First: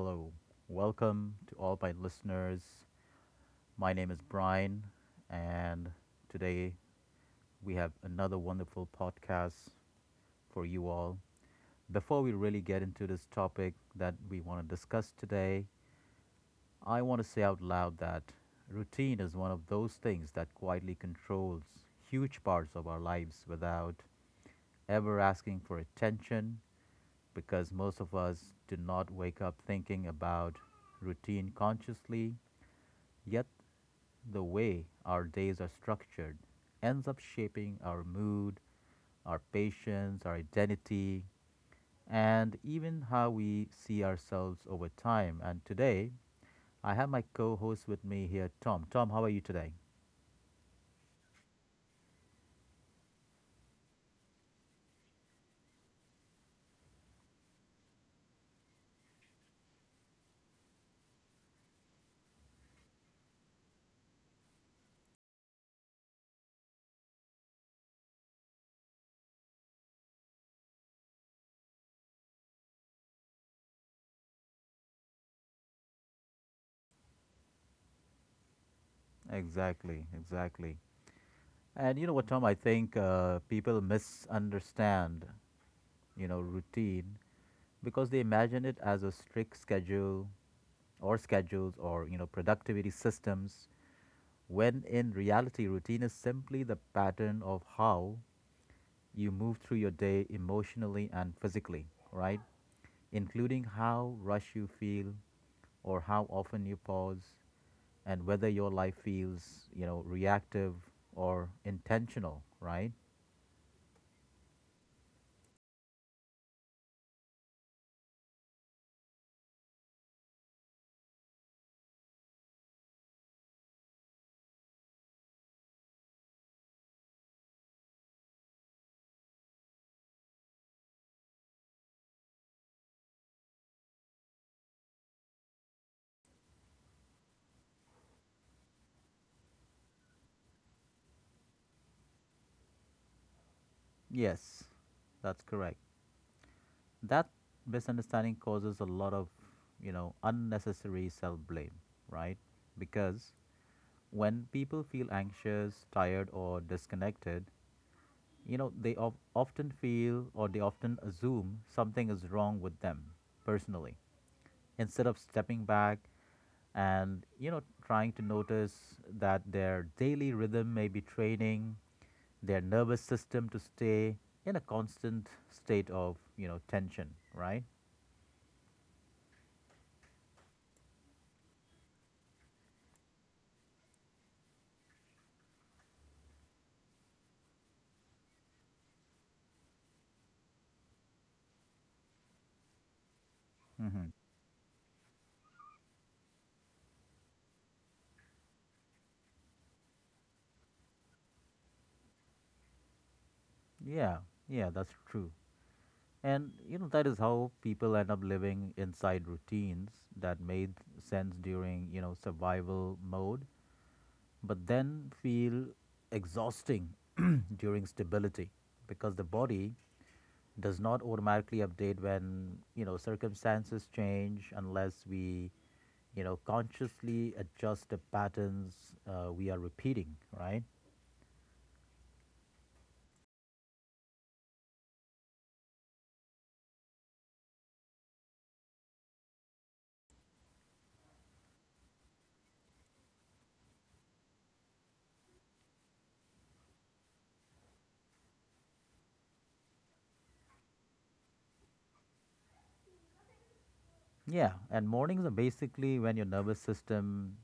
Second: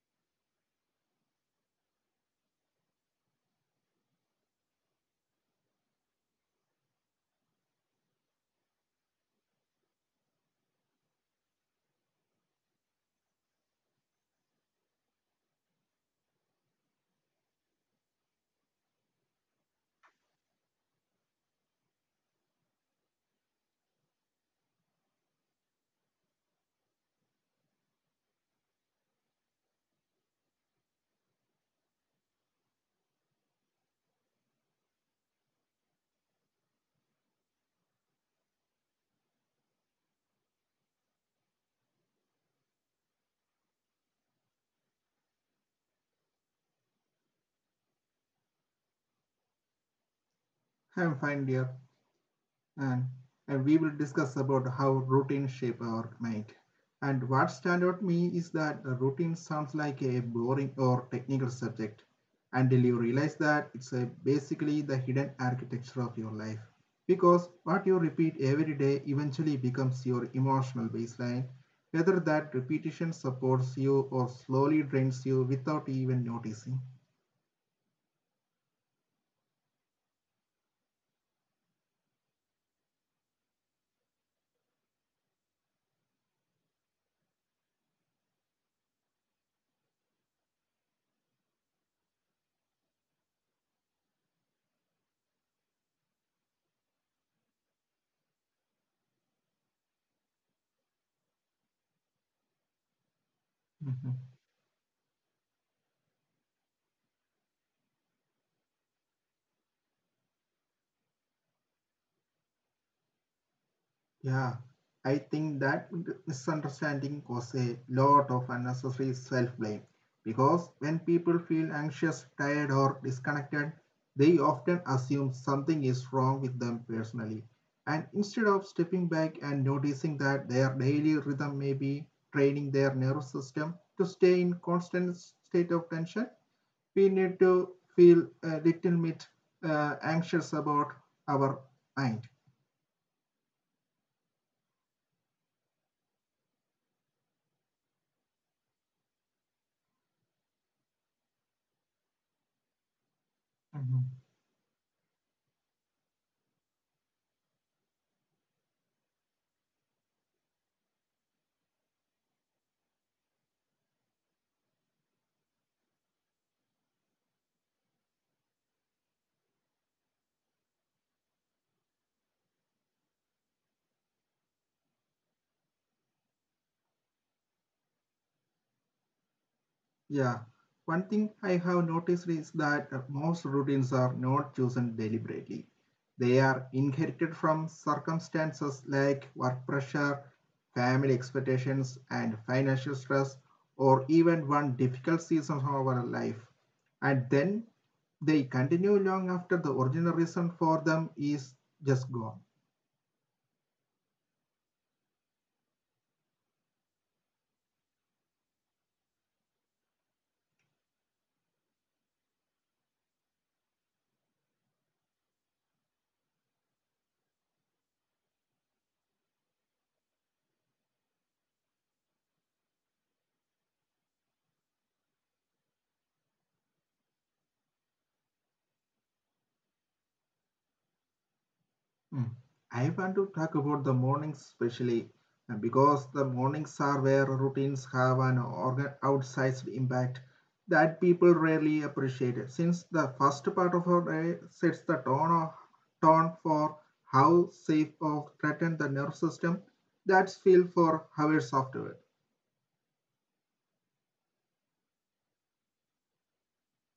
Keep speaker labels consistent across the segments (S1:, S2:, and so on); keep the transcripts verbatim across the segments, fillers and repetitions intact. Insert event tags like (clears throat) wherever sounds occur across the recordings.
S1: hello. Welcome to all my listeners. My name is Brian, and today we have another wonderful podcast for you all. Before we really get into this topic that we want to discuss today, I want to say out loud that routine is one of those things that quietly controls huge parts of our lives without ever asking for attention because most of us do not wake up thinking about routine consciously. Yet, the way our days are structured ends up shaping our mood, our patience, our identity, and even how we see ourselves over time. And today, I have my co host with me here, Tom. Tom, how are you today?
S2: I'm fine, dear. And uh, We will discuss about how routines shape our mind. And what stand out me is that a routine sounds like a boring or technical subject until you realize that it's a basically the hidden architecture of your life. Because what you repeat every day eventually becomes your emotional baseline, whether that repetition supports you or slowly drains you without even noticing.
S1: Exactly, exactly. And you know what, Tom? I think uh, people misunderstand, you know, routine because they imagine it as a strict schedule or schedules or, you know, productivity systems. When in reality, routine is simply the pattern of how you move through your day emotionally and physically, right? Including how rush
S2: Mhm.
S1: you feel or how often you pause and whether your life feels, you know, reactive or intentional, right?
S2: Yeah, I think that misunderstanding causes a lot of unnecessary self blame because when people feel anxious, tired, or disconnected, they often assume something is wrong with them personally. And instead of stepping back and noticing that their daily rhythm may be training their nervous system to stay in constant state of tension, we need to feel a little bit uh, anxious about our mind.
S1: Yes, that's correct. That misunderstanding causes a lot of, you know, unnecessary self blame, right? Because when people feel anxious, tired, or disconnected, you know, they of often feel or they often assume something is wrong with them personally instead of stepping back and, you know, trying to notice that their daily rhythm may be training their nervous system to stay in a constant state of, you know, tension, right?
S2: Yeah, one thing I have noticed is that uh, most routines are not chosen deliberately. They are inherited from circumstances like work pressure, family expectations, and financial stress, or
S1: Mm-hmm.
S2: even one difficult season of our life. And then they continue long after the original reason for them is just gone.
S1: Yeah, yeah, that's true. And you know that is how people end up living inside routines that made sense during, you know, survival mode but then feel exhausting (clears throat) during stability because the body does not automatically update when you know circumstances change unless we you know consciously adjust the patterns uh, we are repeating, right.
S2: Mm. I want to talk about the mornings, especially uh, because the mornings are where routines have an organ- outsized impact that people rarely appreciate. it, Since the first part of our day sets the tone, of, tone for how safe or threatened the nervous system, that's feel for hours afterward.
S1: Yeah, and mornings are basically when your nervous system,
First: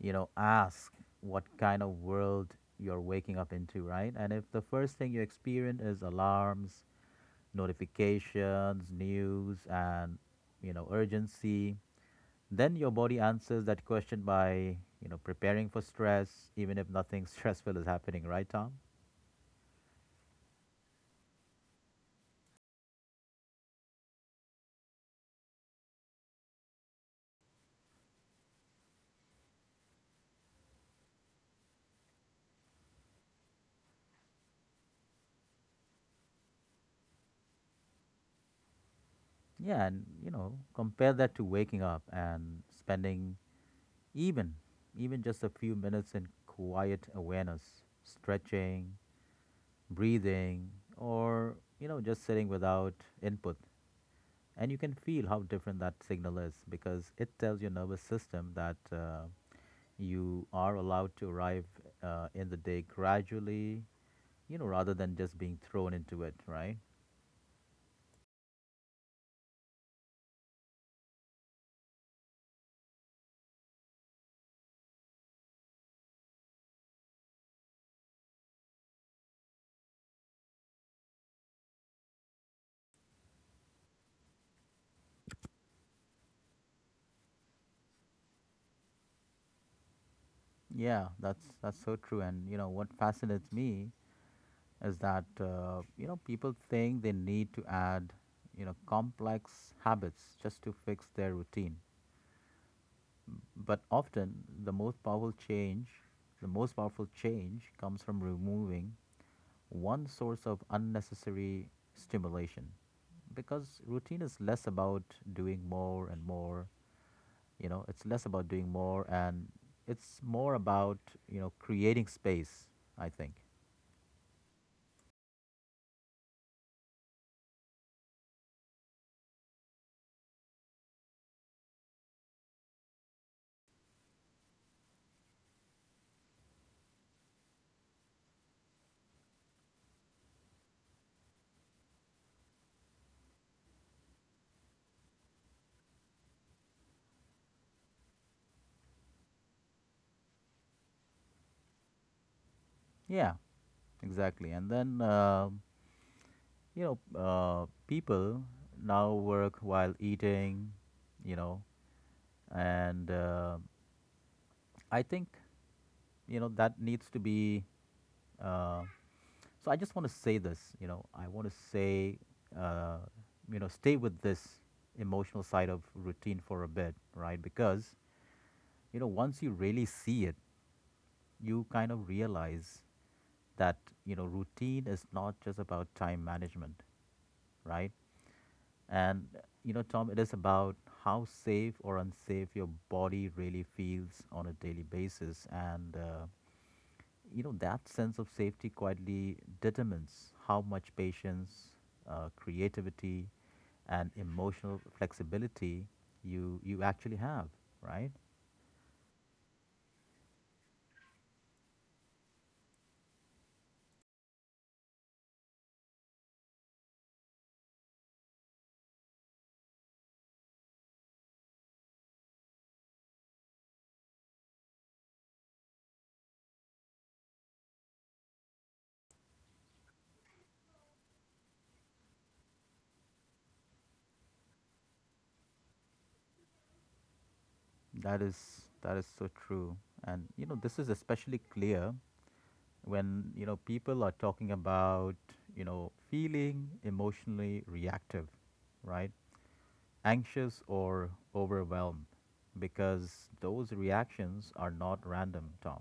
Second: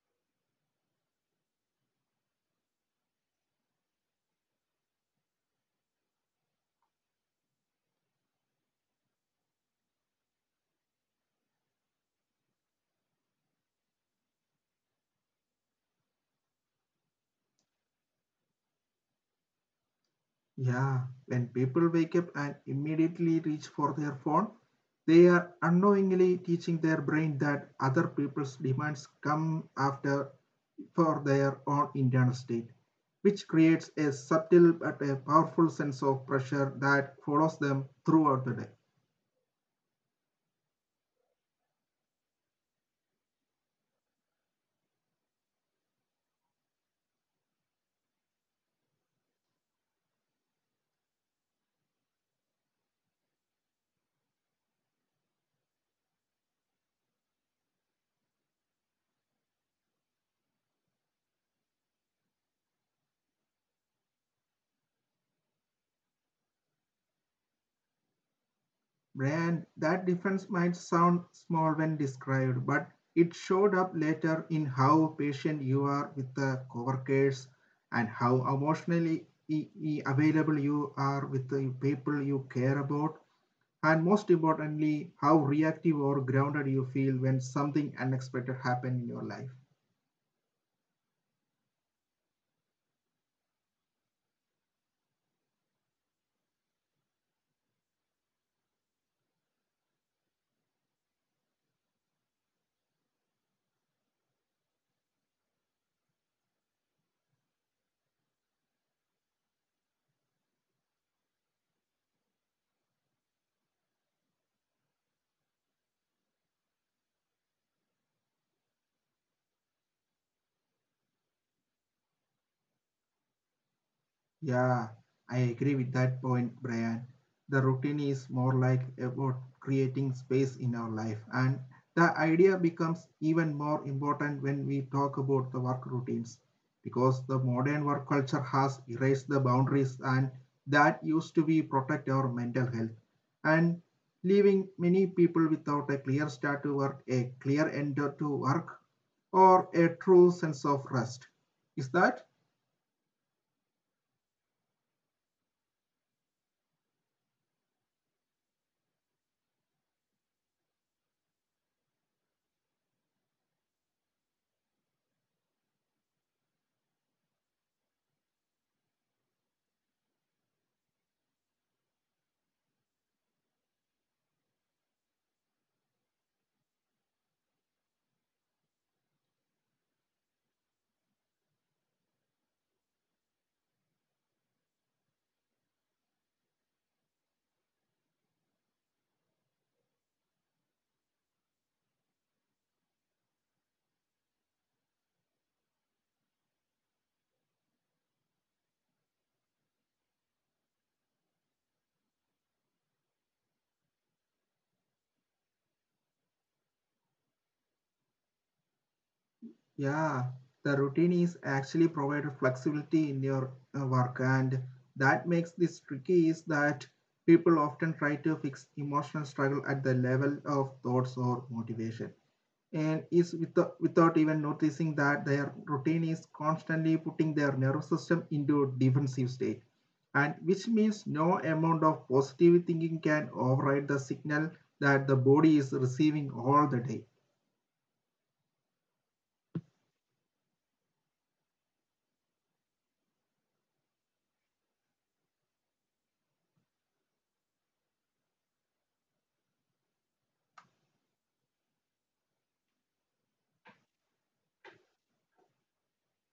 S1: you know asks what kind of world you're waking up into, right? And if the first thing you experience is alarms, notifications, news, and you know urgency. Then your body answers that question by you know preparing for stress, even if nothing (laughs) stressful is happening, right, Tom?
S2: Yeah, when people wake up and immediately reach for their phone, they are unknowingly teaching their brain that other people's demands come after for their own internal state, which creates a subtle but a powerful sense of pressure that follows them throughout the day.
S1: Yeah, and you know compare that to waking up and spending even even just a few minutes in quiet awareness, stretching, breathing, or you know just sitting without input. And you can feel how different that signal is because it tells your nervous system that uh, you are allowed to arrive uh, in the day gradually, you know rather than just being thrown into it, right.
S2: And that difference might sound small when described, but it showed up later in how patient you are with the coworkers and how emotionally e- e- available you are with the people you care about, and most importantly, how reactive or grounded you feel when something unexpected happens in your life.
S1: Yeah, that's that's so true. And you know what fascinates me is that uh, you know people think they need to add you know complex habits just to fix their routine. But often the most powerful change, the most powerful change comes from removing one source of unnecessary stimulation, because routine is less about doing more and more. You know it's less about doing more, and it's more about you know creating space, I think.
S2: Yeah, I agree with that point, Brian. The routine is more like about creating space in our life, and the idea becomes even more important when we talk about the work routines because the modern work culture has erased the boundaries and that used to be protect our mental health and leaving many people without a clear start to work, a clear end to work, or a true sense of rest. Is that?
S1: Yeah, exactly. And then, uh, you know uh, people now work while eating, you know and uh, I think you know that needs to be uh, so I just want to say this, you know, I want to say, uh, you know, stay with this emotional side of routine for a bit, right? Because, you know, once you really see it, you kind of realize that, you know, routine is not just about time management, right? And, you know, Tom, it is about how safe or unsafe your body really feels on a daily basis. And, uh, you know that sense of safety quietly determines how much patience, uh, creativity, and emotional flexibility you you actually have, right.
S2: Yeah, the routine is actually provided flexibility in your uh, work, and that makes this tricky is that people often try to fix emotional struggle at the level of thoughts or motivation, and is without, without even noticing that their routine is constantly putting their nervous system into defensive state, and which means no amount of positive thinking can override the signal that the body is receiving all the day.
S1: That is that is so true. And you know this is especially clear when you know people are talking about you know feeling emotionally reactive, right? Anxious or overwhelmed, because those reactions are not random, Tom.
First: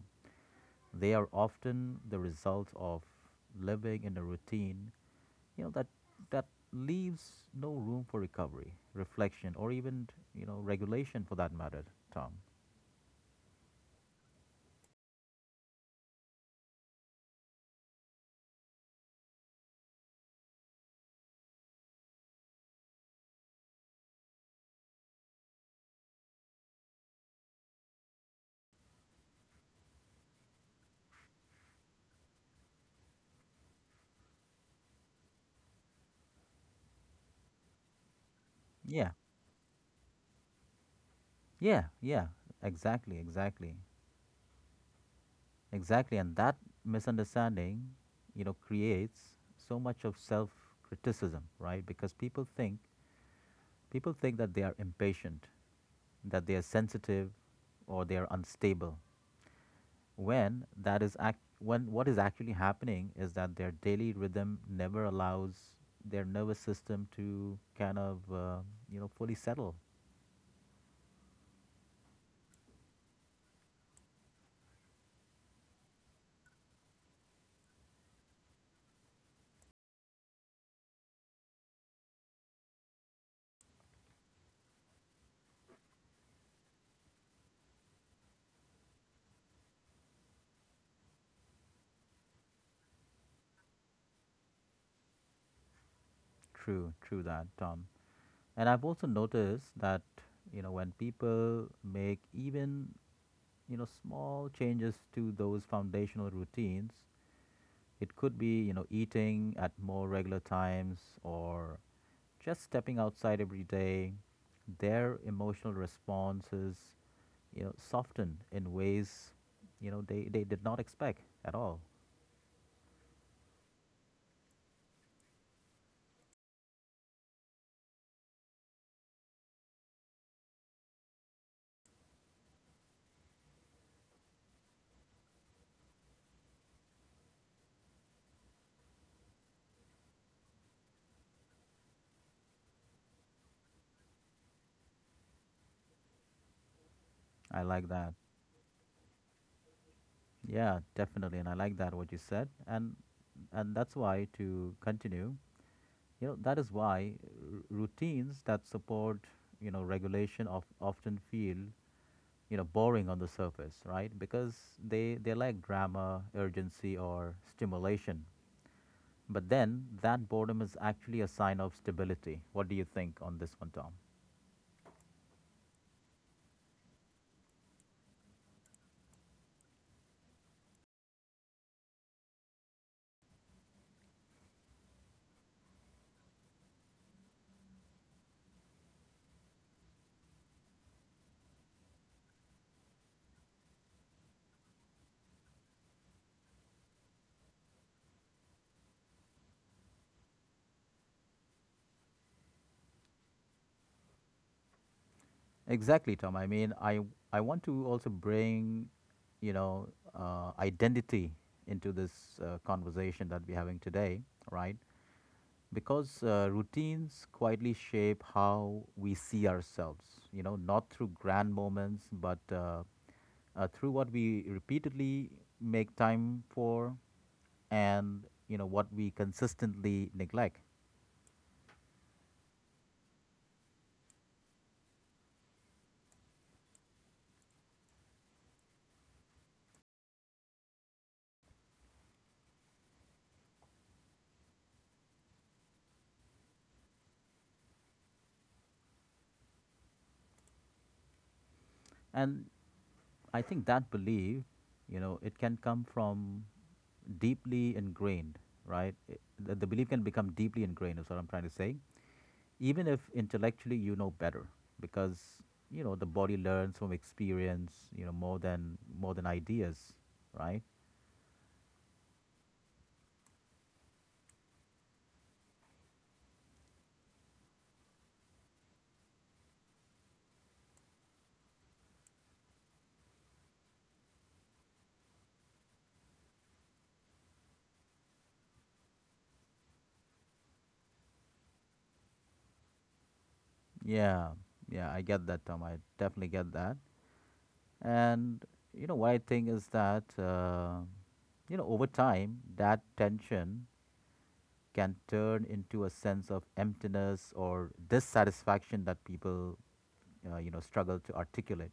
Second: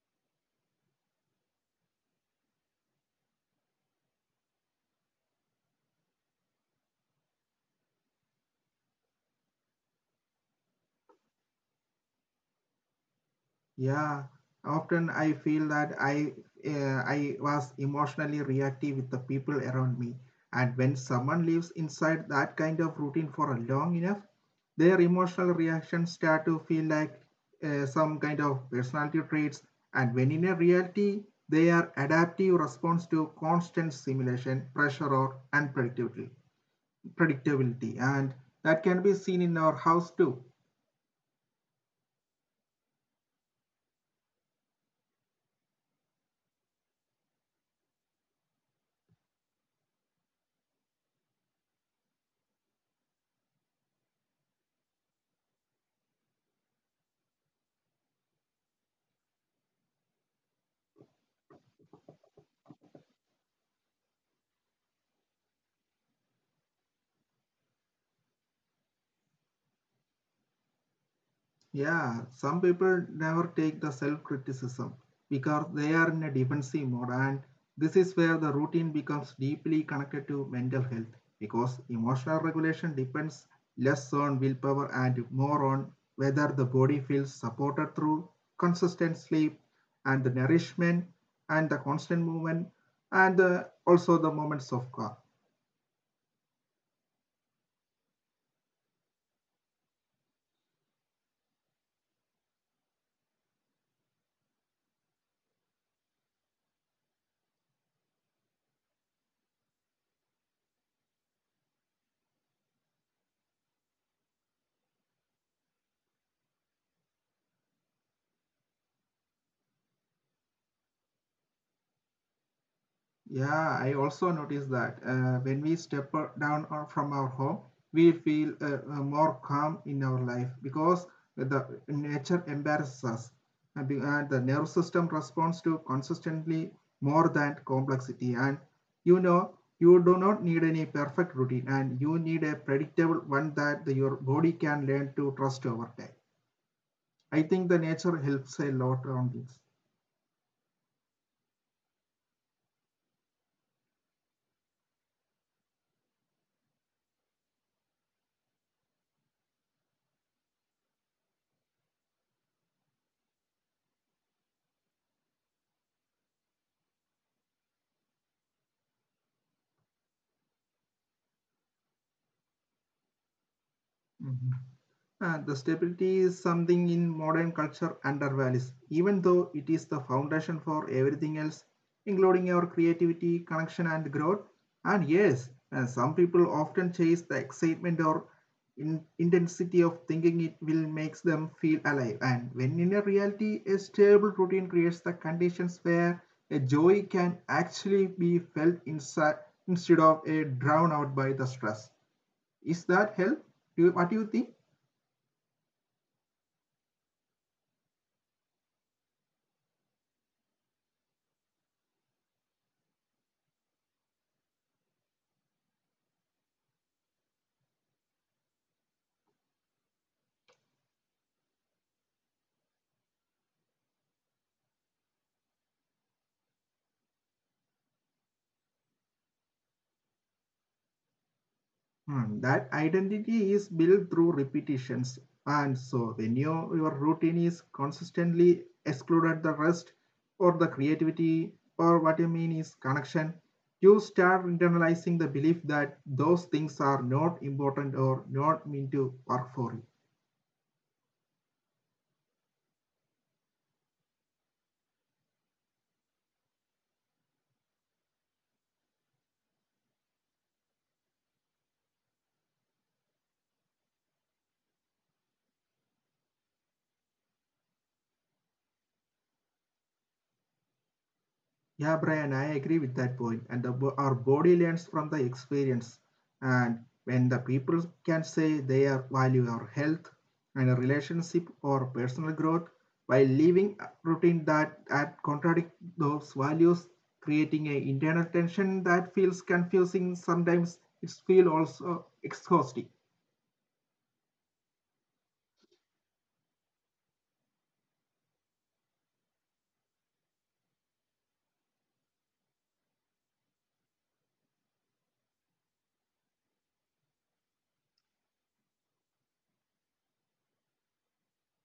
S1: They are often the result of living in a routine, you know, that that leaves no room for recovery, reflection, or even, you know, regulation for that matter, Tom.
S2: Yeah, often I feel that I uh, I was emotionally reactive with the people around me, and when someone lives inside that kind of routine for a long enough, their emotional reactions start to feel like uh, some kind of personality traits, and when in a reality, they are adaptive response to constant stimulation, pressure, or unpredictability. Predictability, and that can
S1: Yeah,
S2: be seen in our house too.
S1: yeah, yeah. Exactly, exactly, exactly. And that misunderstanding, you know, creates so much of self criticism, right? Because people think people think that they are impatient, that they are sensitive, or they are unstable, when that is act when what is actually happening is that their daily rhythm never allows their nervous system to kind of uh, you know fully settle.
S2: Yeah, some people never take the self criticism because they are in a defensive mode, and this is where the routine becomes deeply connected to mental health because emotional regulation depends less on willpower and more on whether the body feels supported through consistent sleep and the nourishment and the constant movement and the, also the moments of calm.
S1: True, true that, Tom. And I've also noticed that you know when people make even you know small changes to those foundational routines, it could be you know eating at more regular times, or just stepping outside every day, their emotional responses, you know, soften in ways, you know, they, they did not expect at all.
S2: Yeah, I also noticed that uh, when we step down or from our home, we feel uh, uh, more calm in our life because the nature embarrasses us and be- and the nervous system responds to consistently more than complexity. And you know, you do not need any perfect routine and you need a predictable one that the, your body can learn to trust over time.
S1: I
S2: I
S1: like
S2: think
S1: that.
S2: the nature helps a lot on this.
S1: Yeah, definitely. And I like that what you said. And and that's why, to continue, you know, that is why r- routines that support, you know, regulation of often feel, you know, boring on the surface, right? Because they they lack drama, urgency or stimulation. But then that boredom is actually a sign of stability. What do you think on this one, Tom?
S2: Uh, the stability is something in modern culture undervalues, even though it is the foundation for everything else, including our creativity, connection, and growth. And yes, uh, some people often chase the excitement or in- intensity of thinking it will makes them feel alive. And when in a reality, a stable routine creates the conditions where a joy can actually be felt inside instead of a drown out by the stress. Is that help? Do you, what do you think?
S1: Exactly, Tom. I mean, I I want to also bring, you know, uh, identity into this uh, conversation that we're having today, right? Because uh, routines quietly shape how we see ourselves. You know, not through grand moments, but uh, uh, through what we repeatedly make time for, and you know what we consistently neglect.
S2: Hmm, that identity is built through repetitions. And so when your, your routine is consistently excluded the rest or the creativity or what you mean is connection, you start internalizing the belief that those things are not important or not meant to work for you.
S1: And I think that belief, you know, it can come from deeply ingrained, right? It- The, the belief can become deeply ingrained, is what I'm trying to say. Even if intellectually you know better, because you know the body learns from experience, you know more than more than ideas, right?
S2: Yeah, Brian, I agree with that point. And the, bo- our body learns from the experience. And when the people can say they are value our health and a relationship or personal growth while living a routine that, that contradict those values, creating an internal tension that feels confusing, sometimes it feel also exhausting.
S1: Yeah, yeah, I get that, Tom. I definitely get that. And you know what I think is that uh, you know over time that tension can turn into a sense of emptiness or dissatisfaction that people uh, you know struggle to articulate,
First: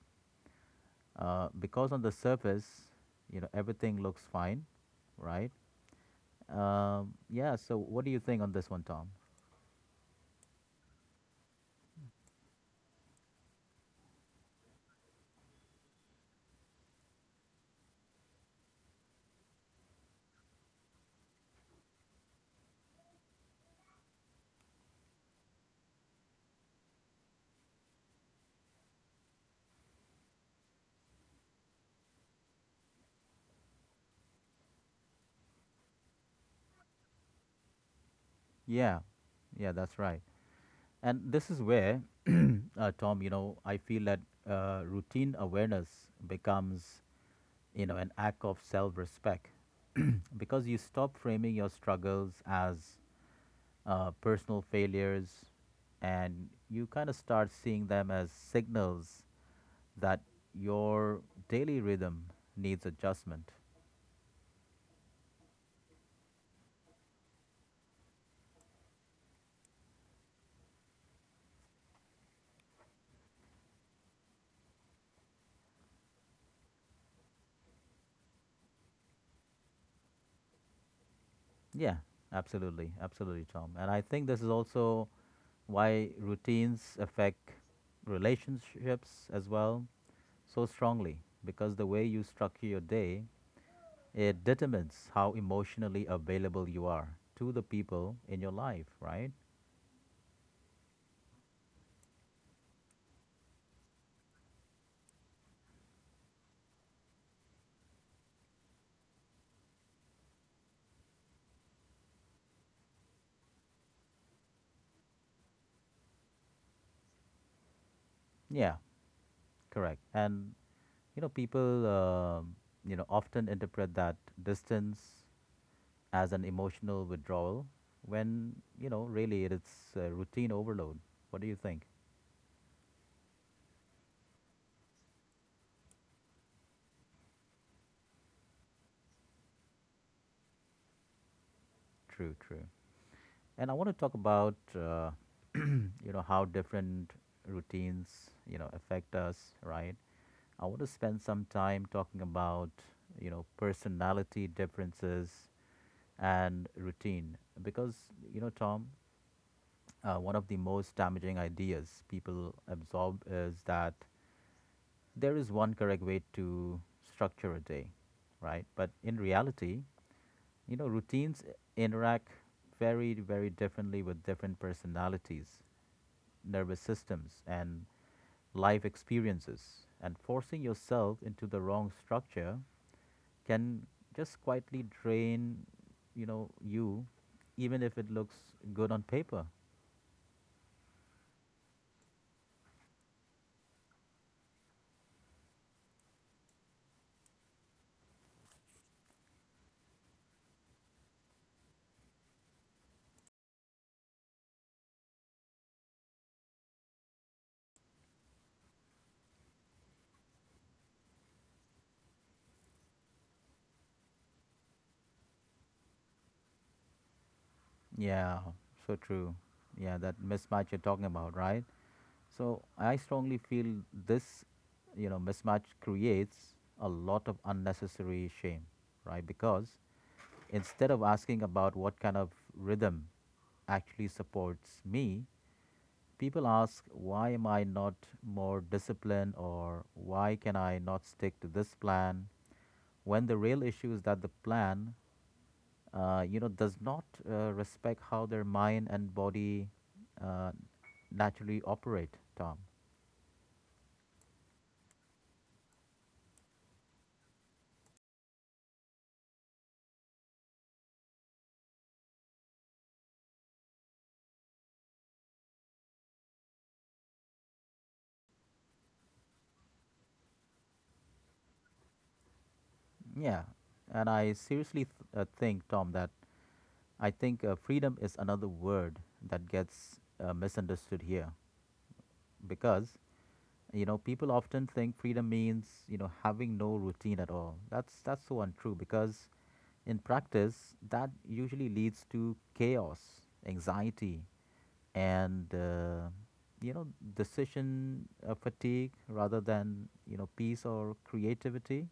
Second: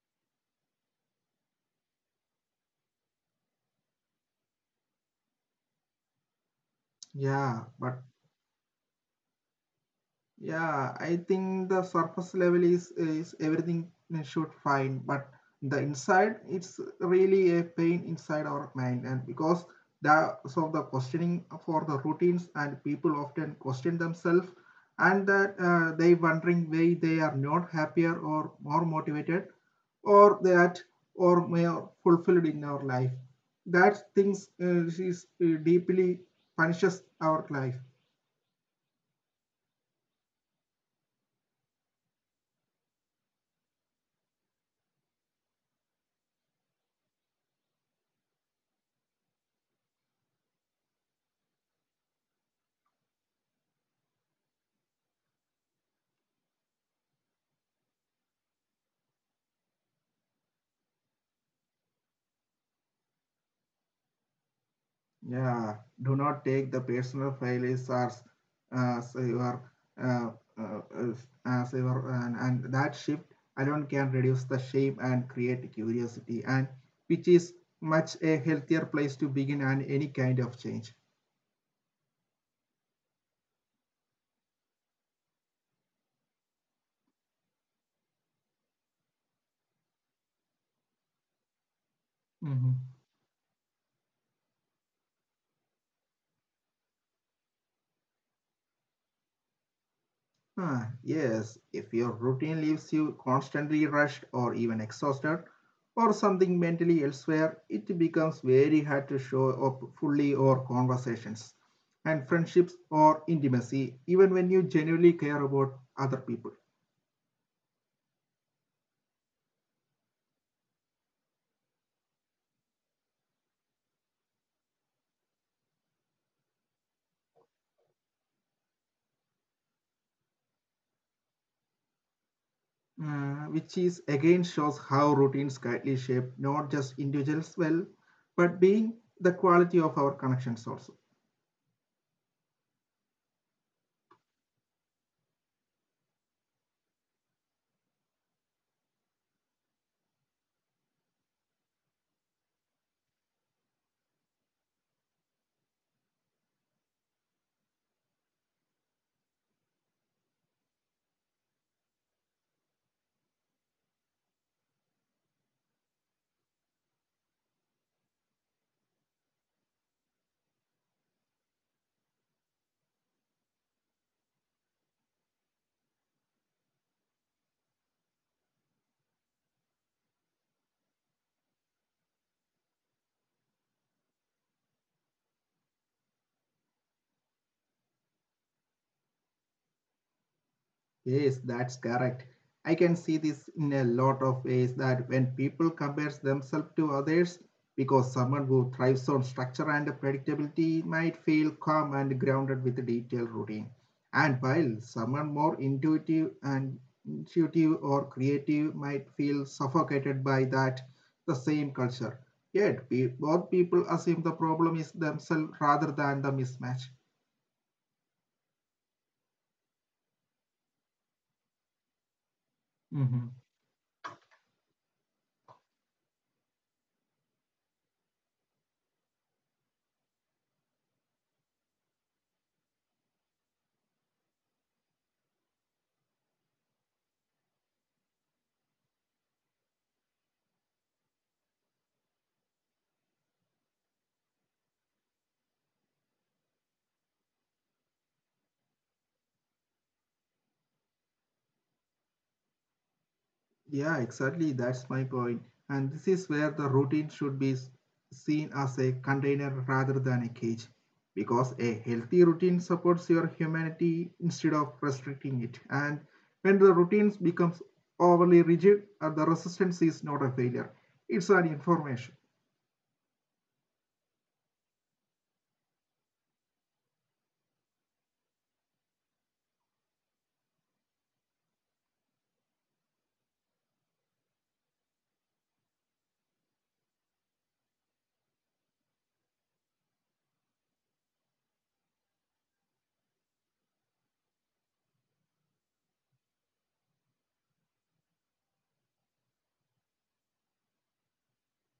S1: uh, because on the surface, you know, everything looks fine, right? Um, yeah.
S2: Yeah,
S1: So,
S2: but
S1: what do you think on this one, Tom?
S2: Yeah, I think the surface level is is everything should fine, but the inside it's really a pain inside our mind, and because that so the questioning for the routines and people often question themselves, and that uh, they wondering why they are not happier or more motivated, or that or more fulfilled in our life. That things uh, is uh, deeply punishes our life.
S1: Yeah, yeah, that's right. And this is where, (clears throat) uh, Tom, you know, I feel that uh, routine awareness becomes, you know, an act of self-respect (clears throat) because you stop framing your struggles as uh, personal failures, and you kind of start seeing them as signals that your daily rhythm needs adjustment.
S2: Yeah, do not take the personal failures as, as your uh, uh, as your and, and that shift alone can reduce the shame and create curiosity, and which is much a healthier place to begin and any kind of change.
S1: Yeah, absolutely. Absolutely, Tom. And I think this is also why routines affect relationships as well so strongly, because the way you structure your
S2: Mhm.
S1: day, it determines how emotionally available you are to the people in your life, right.
S2: Ah, yes, if your routine leaves you constantly rushed or even exhausted, or something mentally elsewhere, it becomes very hard to show up fully or conversations and friendships or intimacy, even when you genuinely care about other people.
S1: Yeah, correct. And you know people um you know often interpret that distance as an emotional withdrawal, when you know really, it's uh, routine overload. What do you think?
S2: Uh, which is again shows how routines greatly shape not just individuals well, but being the quality of our connections also.
S1: True, true. And I want to talk about uh, you know how different routines you know affect us, right? I want to spend some time talking about you know personality differences and routine, because you know Tom, uh, one of the most damaging ideas people absorb is that there is one correct way to structure a day, right? But in reality, you know, routines interact very, very differently with different personalities, nervous systems, and life experiences. And forcing yourself into the wrong structure can just quietly drain, you know, you, even if it looks good on paper.
S2: Yes, that's correct. I can see this in a lot of ways that when people compares themselves to others, because someone who thrives on structure and predictability might feel calm and grounded with a detailed routine. And while someone more intuitive and intuitive or creative might feel suffocated by that the same culture. Yet we, both people assume the problem is themselves rather than the mismatch.
S1: Yeah, so true. Yeah, that mismatch you're talking about, right? So I strongly
S2: Mm-hmm.
S1: feel this, you know, mismatch creates a lot of unnecessary shame, right? Because instead of asking about what kind of rhythm actually supports me, people ask, why am I not more disciplined, or why can I not stick to this plan? When the real issue is that the plan, uh, you know, does not uh, respect how their mind and body uh, naturally operate, Tom.
S2: Yeah, exactly. That's my point. And this is where the routine should be s- seen as a container rather than a cage, because a healthy routine supports your humanity instead of restricting it. And when the routines becomes overly rigid, uh, the resistance is not a failure; it's an information.
S1: Yeah, and I seriously th- uh, think, Tom, that I think uh, freedom is another word that gets uh, misunderstood here, because you know people often think freedom means you know having no routine at all. That's that's so untrue, because in practice that usually leads to chaos, anxiety, and uh, you know decision uh, fatigue, rather than you know peace or creativity.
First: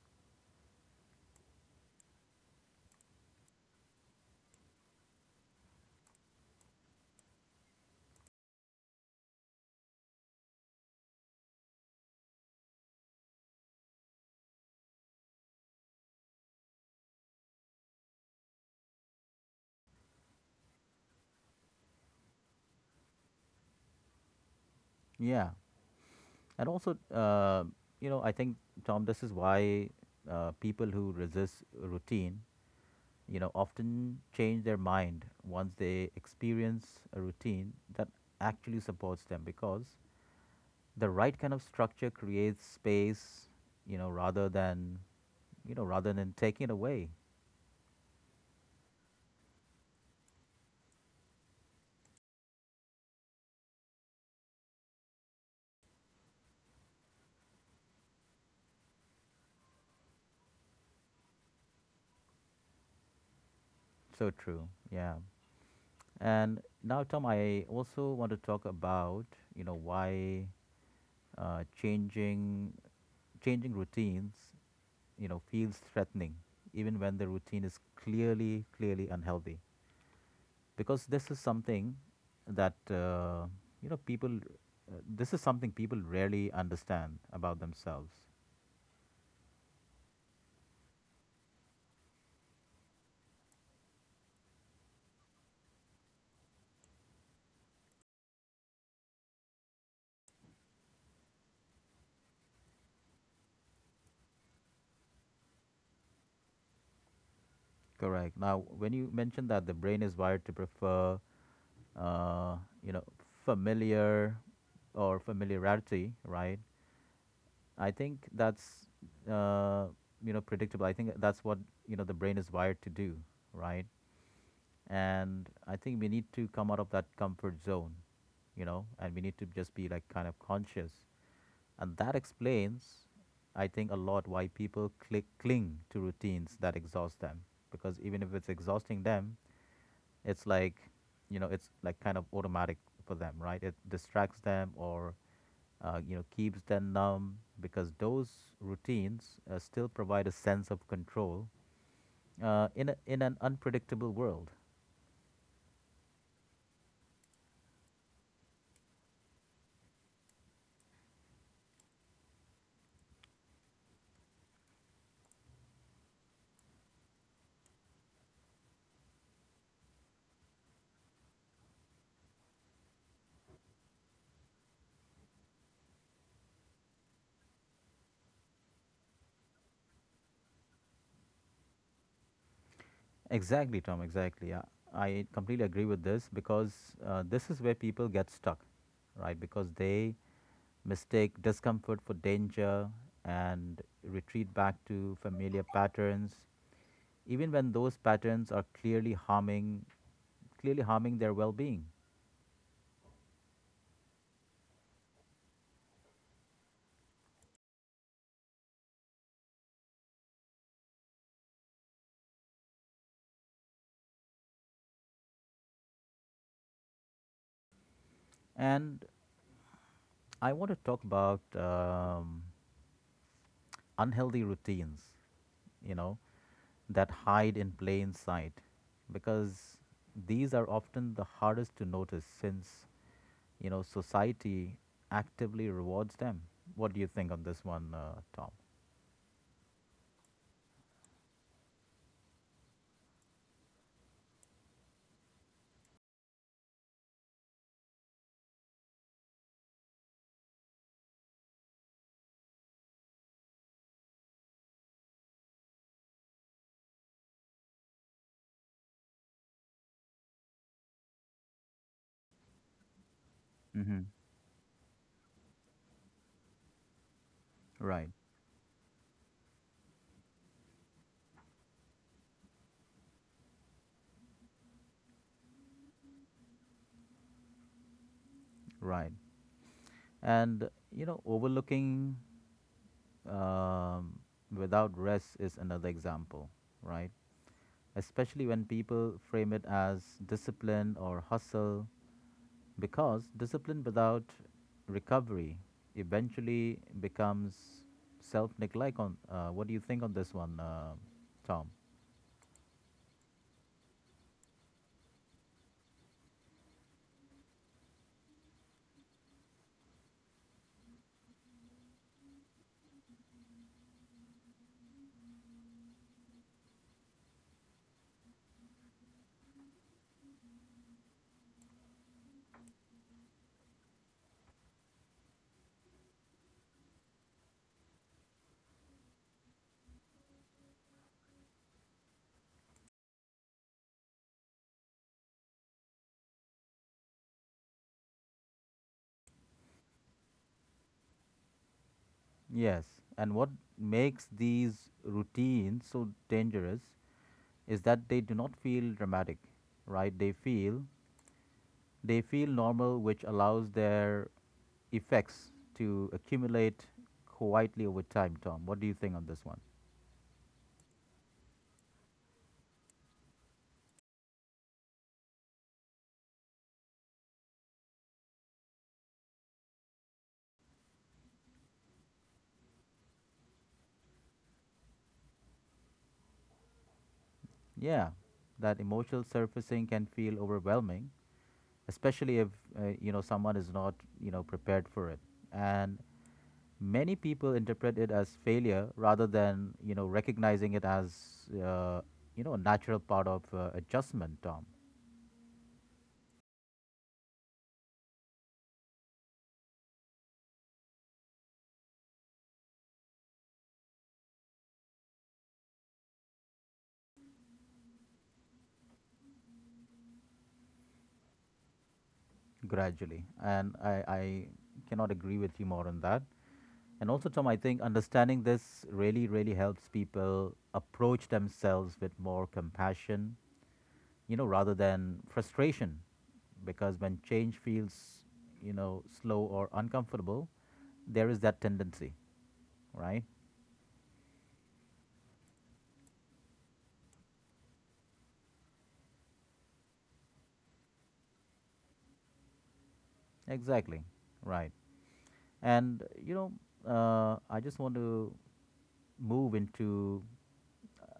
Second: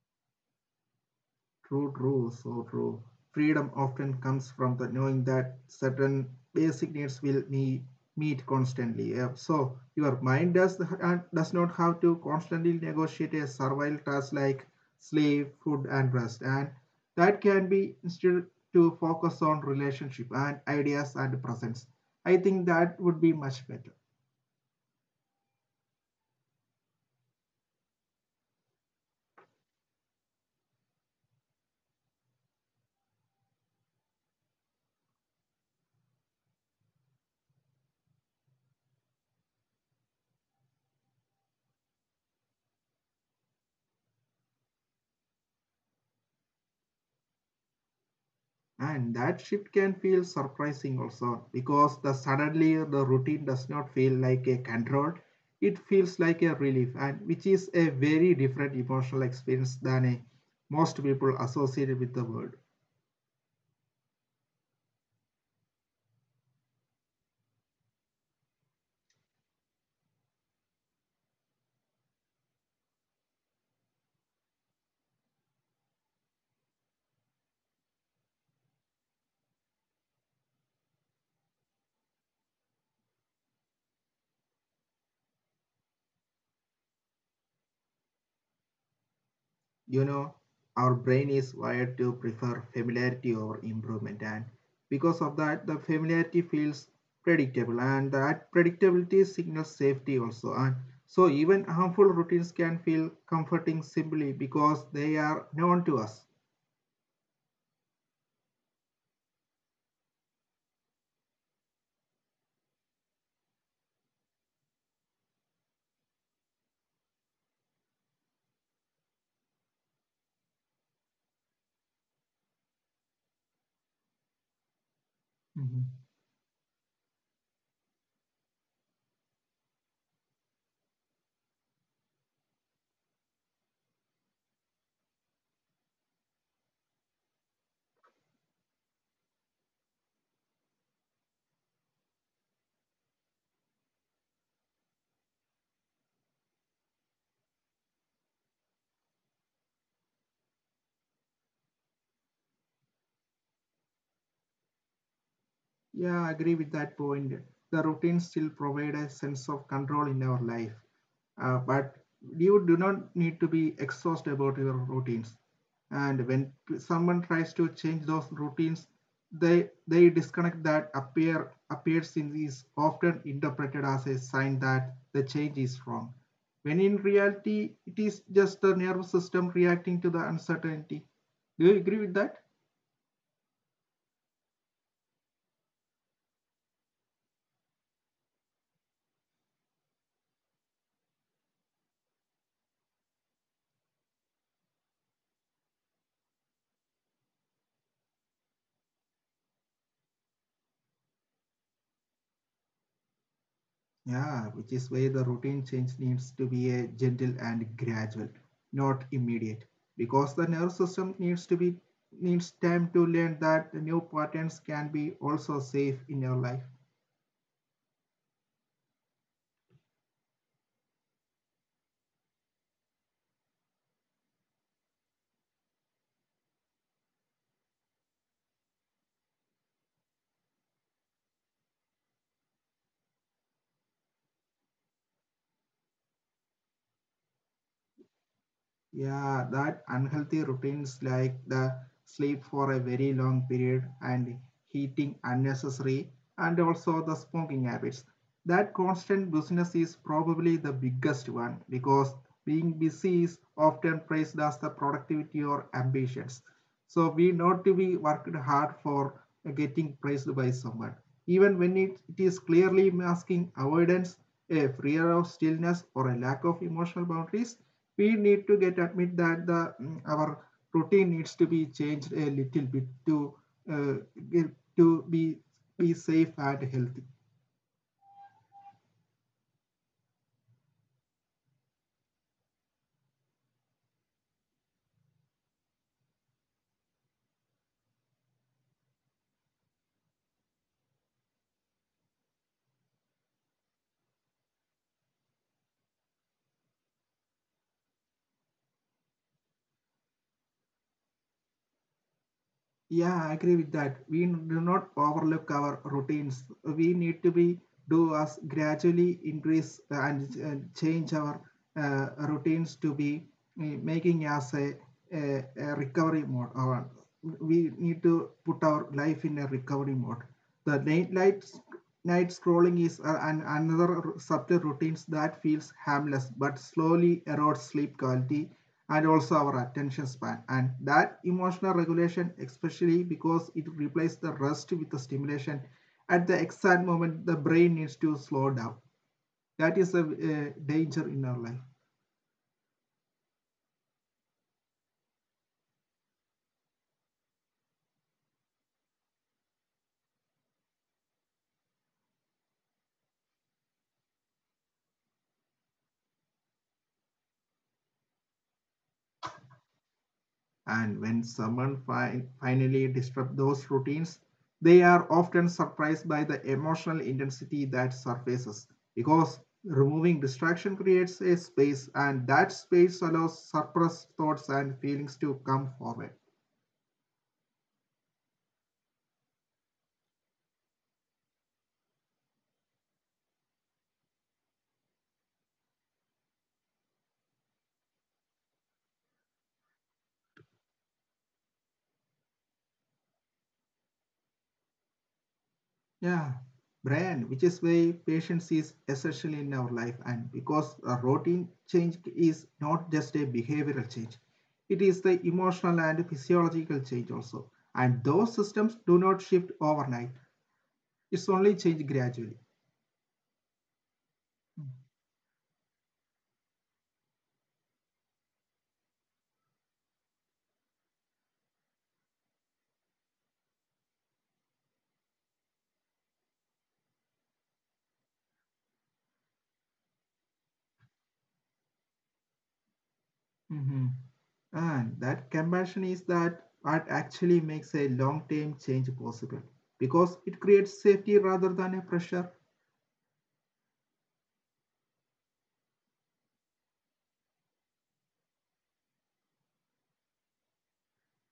S2: True, true, so true. Freedom often comes from the knowing that certain basic needs will be meet constantly. Yeah, so your mind does and does not have to constantly negotiate a survival task like sleep, food, and rest, and that can be instead to focus on relationship and ideas and presence. I think that would be much better.
S1: Yeah. And also, uh, you know, I think, Tom, this is why uh, people who resist routine, you know, often change their mind once they experience a routine that actually supports them, because the right kind of structure creates space, you know, rather than, you know, rather than taking it away.
S2: And that shift can feel surprising also because the suddenly the routine does not feel like a control. It feels like a relief, and which is a very different emotional experience than a, most people associated with the word.
S1: So true. Yeah. And now, Tom, I also want to talk about, you know, why uh, changing changing routines you know, feels threatening, even when the routine is clearly, clearly unhealthy. Because this is something that, uh, you know, people, uh, this is something people rarely understand about themselves.
S2: You know, our brain is wired to prefer familiarity over improvement, and because of that, the familiarity feels predictable, and that predictability signals safety also. And so, even harmful routines can feel comforting simply because they are known to us.
S1: Correct. Now, when you mentioned that the brain is wired to prefer, uh, you know, familiar or familiarity, right? I think that's, uh, you know, predictable. I think that's what, you know, the brain is wired to do, right? And I
S2: Mm-hmm.
S1: think we need to come out of that comfort zone, you know, and we need to just be like kind of conscious. And that explains, I think, a lot why people click, cling to routines that exhaust them. Because even if it's exhausting them, it's like, you know, it's like kind of automatic for them, right? It distracts them or, uh, you know, keeps them numb because those routines uh, still provide a sense of control uh, in, a, in an unpredictable world.
S2: Yeah, I agree with that point. The routine still provide a sense of control in our life, uh, but you do not need to be exhausted about your routines. And when p- someone tries to change those routines, they they disconnect that appear appears in is often interpreted as a sign that the change is wrong. When in reality, it is just the nervous system reacting to the uncertainty. Do you agree with that?
S1: Exactly, Tom. Exactly. I, I completely agree with this because uh, this is where people get stuck, right? Because they mistake discomfort for danger and retreat back to familiar patterns, even when those patterns are clearly harming, clearly harming their well-being.
S2: Yeah, which is why the routine change needs to be a gentle and gradual, not immediate, because the nervous system needs to be needs time to learn that the new patterns can be also safe in your life.
S1: And I want to talk about um, unhealthy routines, you know, that hide in plain sight, because these are often the hardest to notice since you know, society actively rewards them. What do you think on this one, uh, Tom?
S2: Yeah, that unhealthy routines like the sleep for a very long period and eating unnecessary and also the smoking habits. That constant business is probably the biggest one because being busy is often praised as the productivity or ambitions. So we not to be worked hard for getting praised by someone. Even when it, it is clearly masking
S1: Mm-hmm.
S2: avoidance, a fear of stillness, or a lack of emotional boundaries, we
S1: Right,
S2: need to get admit that the mm, our routine needs to be changed a little bit to uh, to be be safe and healthy.
S1: right. And, you know, overlooking um, without rest is another example, right? Especially when people frame it as discipline or hustle, because discipline without recovery eventually becomes self neglect. On uh, What do you think on this one, uh, Tom?
S2: Yeah, I agree with that. We do not overlook our routines. We need to be do us gradually increase and, and change our uh, routines to be uh, making as a, a, a recovery mode, or we need to put our life in a recovery mode. The late night night scrolling is uh, an, another subtle routines that feels harmless but slowly erodes sleep quality, and also our attention span and that emotional regulation, especially because it replaces the rest with the stimulation at the exact moment the brain needs to slow down. That is a, a danger in our life.
S1: Yes, and what makes these routines so dangerous is that they do not feel dramatic, right? They feel they feel normal, which allows their effects to accumulate quietly over time. Tom, what do you think on this one?
S2: And when someone fi- finally disrupts those routines, they are often surprised by the emotional intensity that surfaces, because removing distraction creates a space, and that space allows suppressed thoughts and feelings to come forward.
S1: Yeah, that emotional surfacing can feel overwhelming, especially if uh, you know someone is not you know prepared for it. And many people interpret it as failure rather than you know recognizing it as uh, you know a natural part of uh, adjustment, tom
S2: Yeah, Brian, which is why patience is essential in our life, and because a routine change is not just a behavioral change, it is the emotional and physiological change also. And those systems do not shift overnight, it's only change gradually.
S1: gradually and I, I cannot agree with you more on that. And also, tom i think understanding this really really helps people approach themselves with more compassion, you know rather than frustration, because when change feels you know slow or uncomfortable, there is that tendency, right?
S2: Mhm. And that compassion is that what actually makes a long term change possible, because it creates safety rather than a pressure.
S1: Exactly. Right. And you know uh, I just want to move into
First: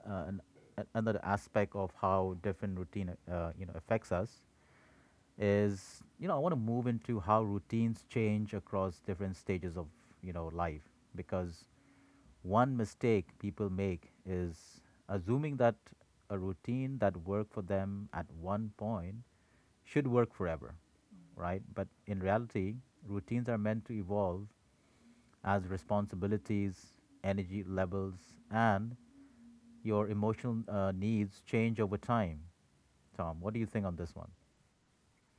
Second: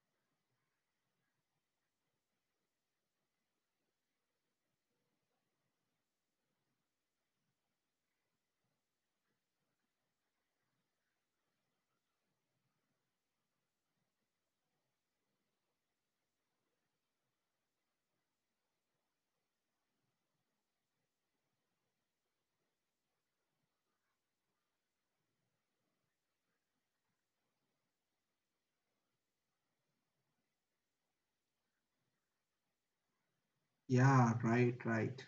S1: uh, an, a- another aspect of how different routine, uh, you know, affects us. Is you know, I want to move into how routines change across different stages of you know life, because one mistake people make is assuming that a routine that worked for them at one point should work forever, right? But in reality, routines are meant to evolve as responsibilities, energy levels, and your emotional uh, needs change over time. Tom, what do you think on this one?
S2: Yeah, right, right.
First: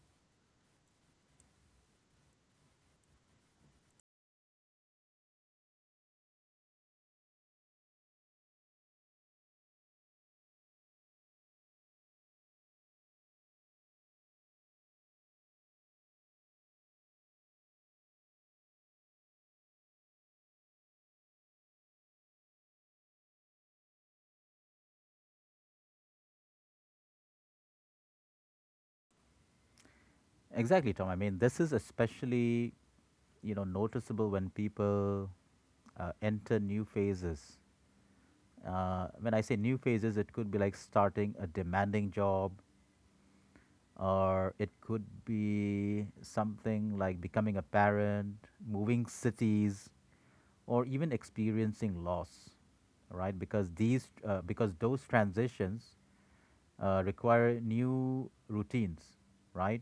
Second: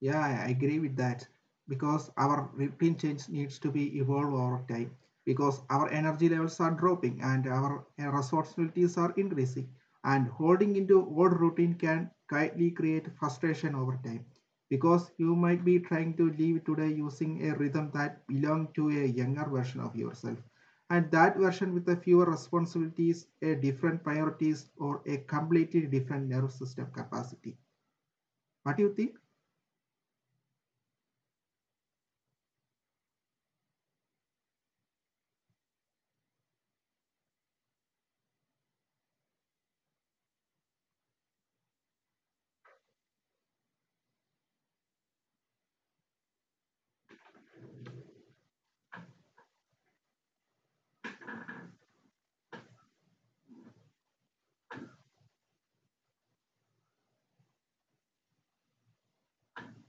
S2: Yeah, I agree with that, because our routine change needs to be evolved over time, because our energy levels are dropping and our responsibilities are increasing, and holding into old routine can quietly create frustration over time, because you might be trying to live today using a rhythm that belong to a younger version of yourself, and that version with a fewer responsibilities, a different priorities, or a completely different nerve system capacity. What do you think?
S1: Exactly, Tom. I mean, this is especially you know noticeable when people uh, enter new phases. Uh, when I say new phases, it could be like starting a demanding job, or it could be something like becoming a parent, moving cities, or even experiencing loss, right? Because these, uh, because those transitions uh, require new routines, right?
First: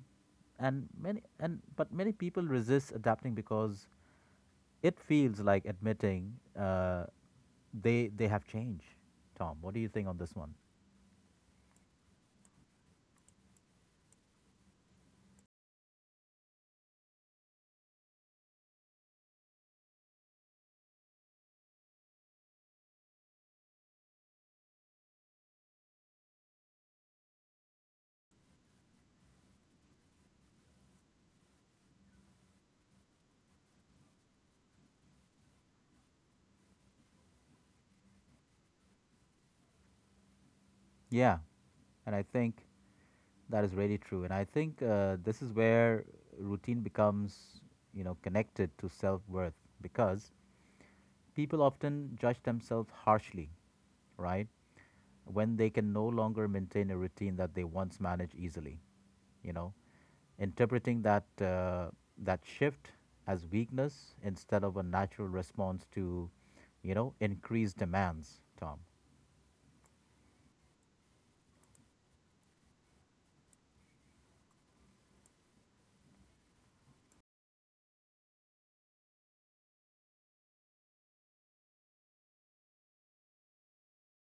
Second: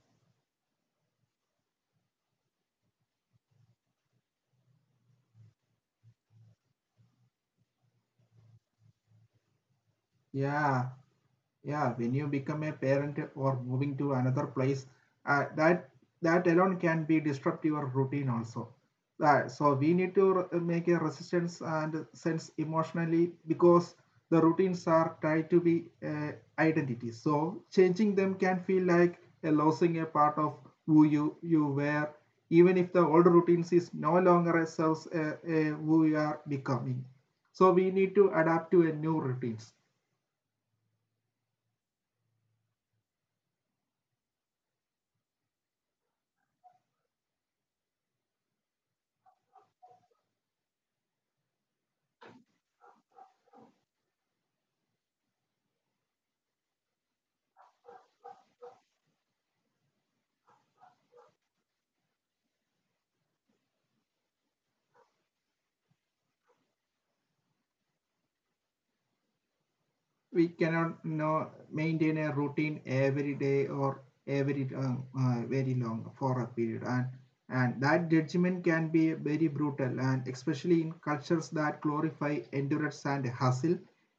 S1: And many, and but many people resist adapting because it feels like admitting uh, they they have changed. Tom, what do you think on this one?
S2: Yeah. Yeah, when you become a parent or moving to another place, uh, that that alone can be disrupt your routine also. Uh, so we need to re- make a resistance and sense emotionally, because the routines are tied to be uh, identity. So changing them can feel like a losing a part of who you you were, even if the old routines is no longer serves uh, uh, who you are becoming. So we need to adapt to a new routines.
S1: Yeah, and I think That is really true. And I think uh, this is where routine becomes, you know, connected to self worth, because people often judge themselves harshly, right? When they can no longer maintain a routine that they once managed easily, you know, interpreting that uh, that shift as weakness instead of a natural response to, you know, increased demands. Tom.
S2: We cannot, you know, maintain a routine every day or every uh, uh, very long for a period, and and that judgment can be very brutal, and especially in cultures that glorify endurance and hustle,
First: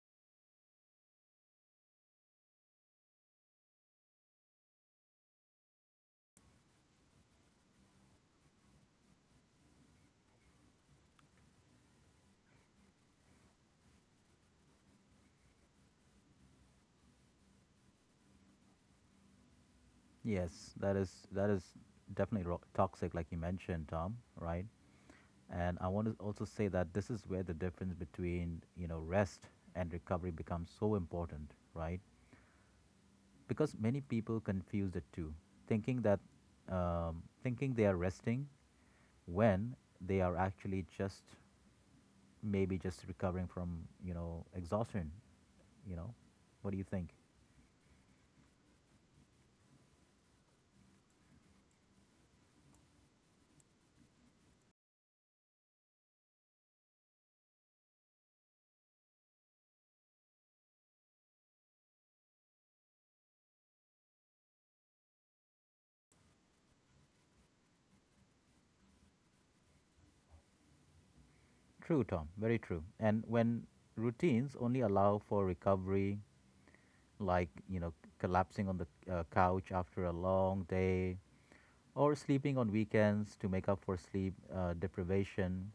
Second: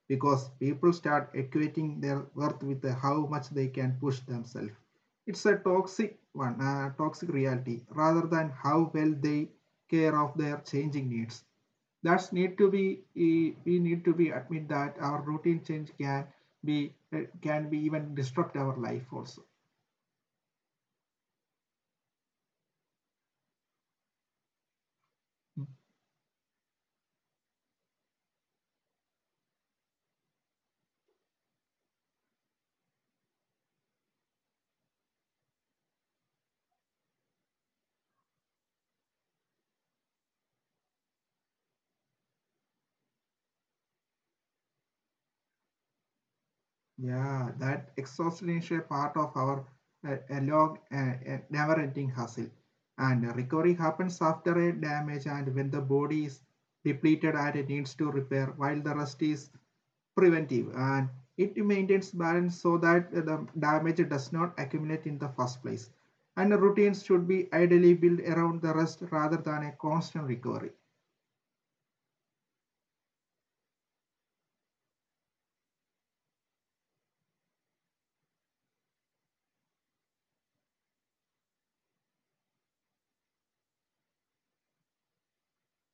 S2: because people start equating their worth with the how much they can push themselves. It's a toxic one, uh, toxic reality rather than how well they care of their changing needs. That's need to be we need to be admit that our routine change can be can be even disrupt our life also.
S1: Yes, that is that is definitely ro- toxic, like you mentioned, Tom. Right. And I want to also say that this is where the difference between, you know, rest and recovery becomes so important, right? Because many people confuse the two, thinking that um, thinking they are resting when they are actually just maybe just recovering from, you know, exhaustion, you know. What do you think?
S2: Yeah, that exhaustion is a part of our uh, a long uh, uh, never ending hustle, and recovery happens after a damage and when the body is depleted and it needs to repair, while the rest is preventive and it maintains balance so that the damage does not accumulate in the first place. And the routines should be ideally built around the rest rather than a constant recovery.
S1: True, Tom. Very true. And when routines only allow for recovery, like you know, collapsing on the uh, couch after a long day, or sleeping on weekends to make up for sleep uh, deprivation.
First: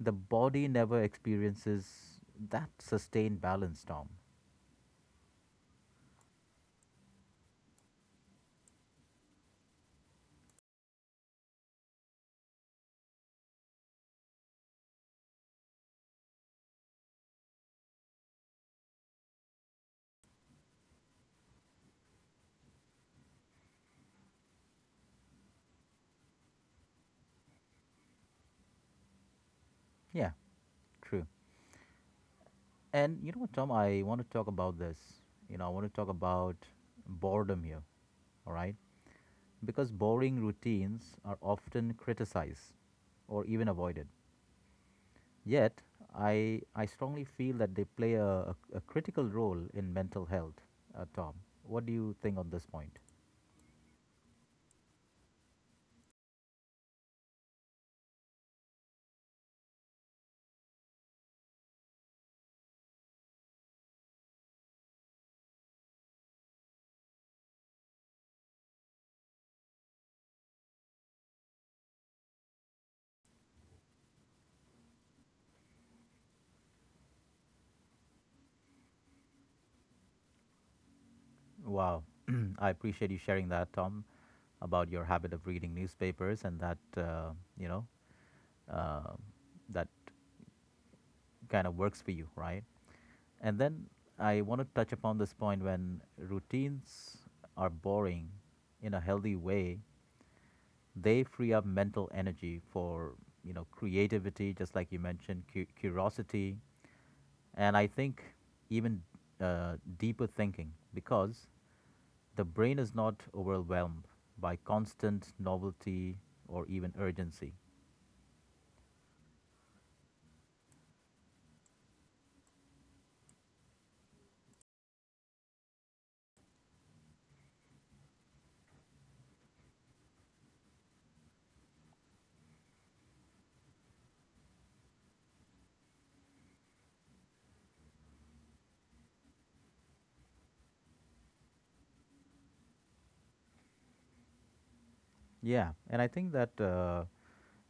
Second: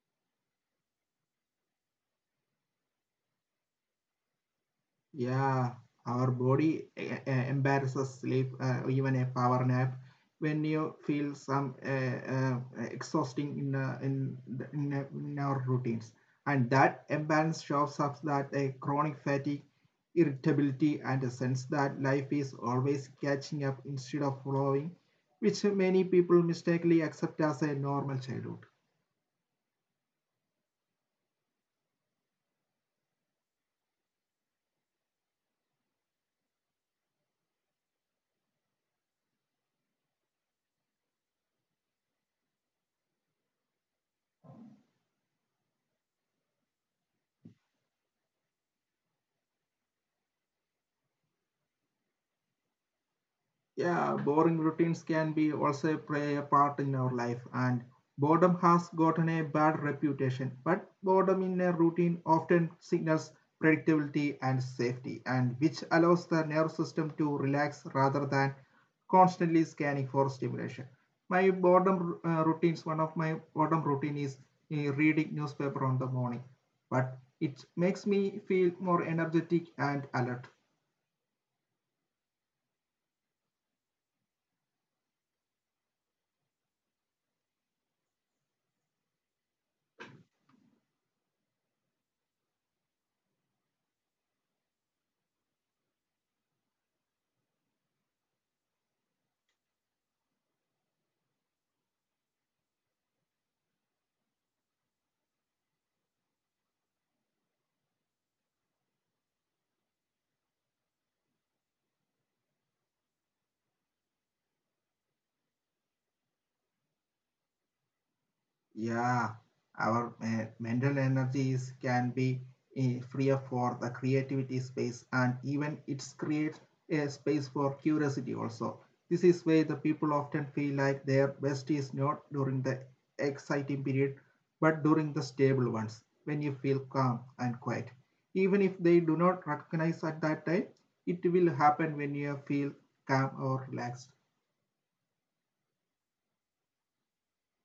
S1: The body never experiences that sustained balance, Tom.
S2: Yeah, our body e- e- embarrasses sleep, uh, even a power nap. When you feel some uh, uh, exhausting in, uh, in, the- in, uh, in our routines, and that imbalance shows up that a chronic fatigue, irritability, and a sense that life is always catching up instead of flowing, which many people mistakenly accept as a normal childhood.
S1: Yeah, true. And you know what, Tom, I want to talk about this. You know, I want to talk about boredom here, all right? Because boring routines are often criticized or even avoided. Yet, I, I strongly feel that they play a, a, a critical role in mental health, uh, Tom. What do you think on this point?
S2: Yeah, boring routines can be also play a part in our life, and boredom has gotten a bad reputation. But boredom in a routine often signals predictability and safety, and which allows the nervous system to relax rather than constantly scanning for stimulation. My boredom uh, routines, one of my boredom routine is uh, reading newspaper on the morning, but it makes me feel more energetic and alert.
S1: Wow. (clears throat) I appreciate you sharing that, Tom, about your habit of reading newspapers and that, uh, you know, uh, that kind of works for you, right? And then I want to touch upon this point when routines are boring in a healthy way, they free up mental energy for, you know, creativity, just like you mentioned, cu- curiosity, and I think even uh, deeper thinking, because The brain is not overwhelmed by constant novelty or even urgency.
S2: Yeah, our uh, mental energies can be uh, freer for the creativity space, and even it creates a space for curiosity also. This is where the people often feel like their best is not during the exciting period, but during the stable ones, when you feel calm and quiet. Even if they do not recognize at that time, it will happen when you feel calm or relaxed.
S1: Yeah, and I think that, uh,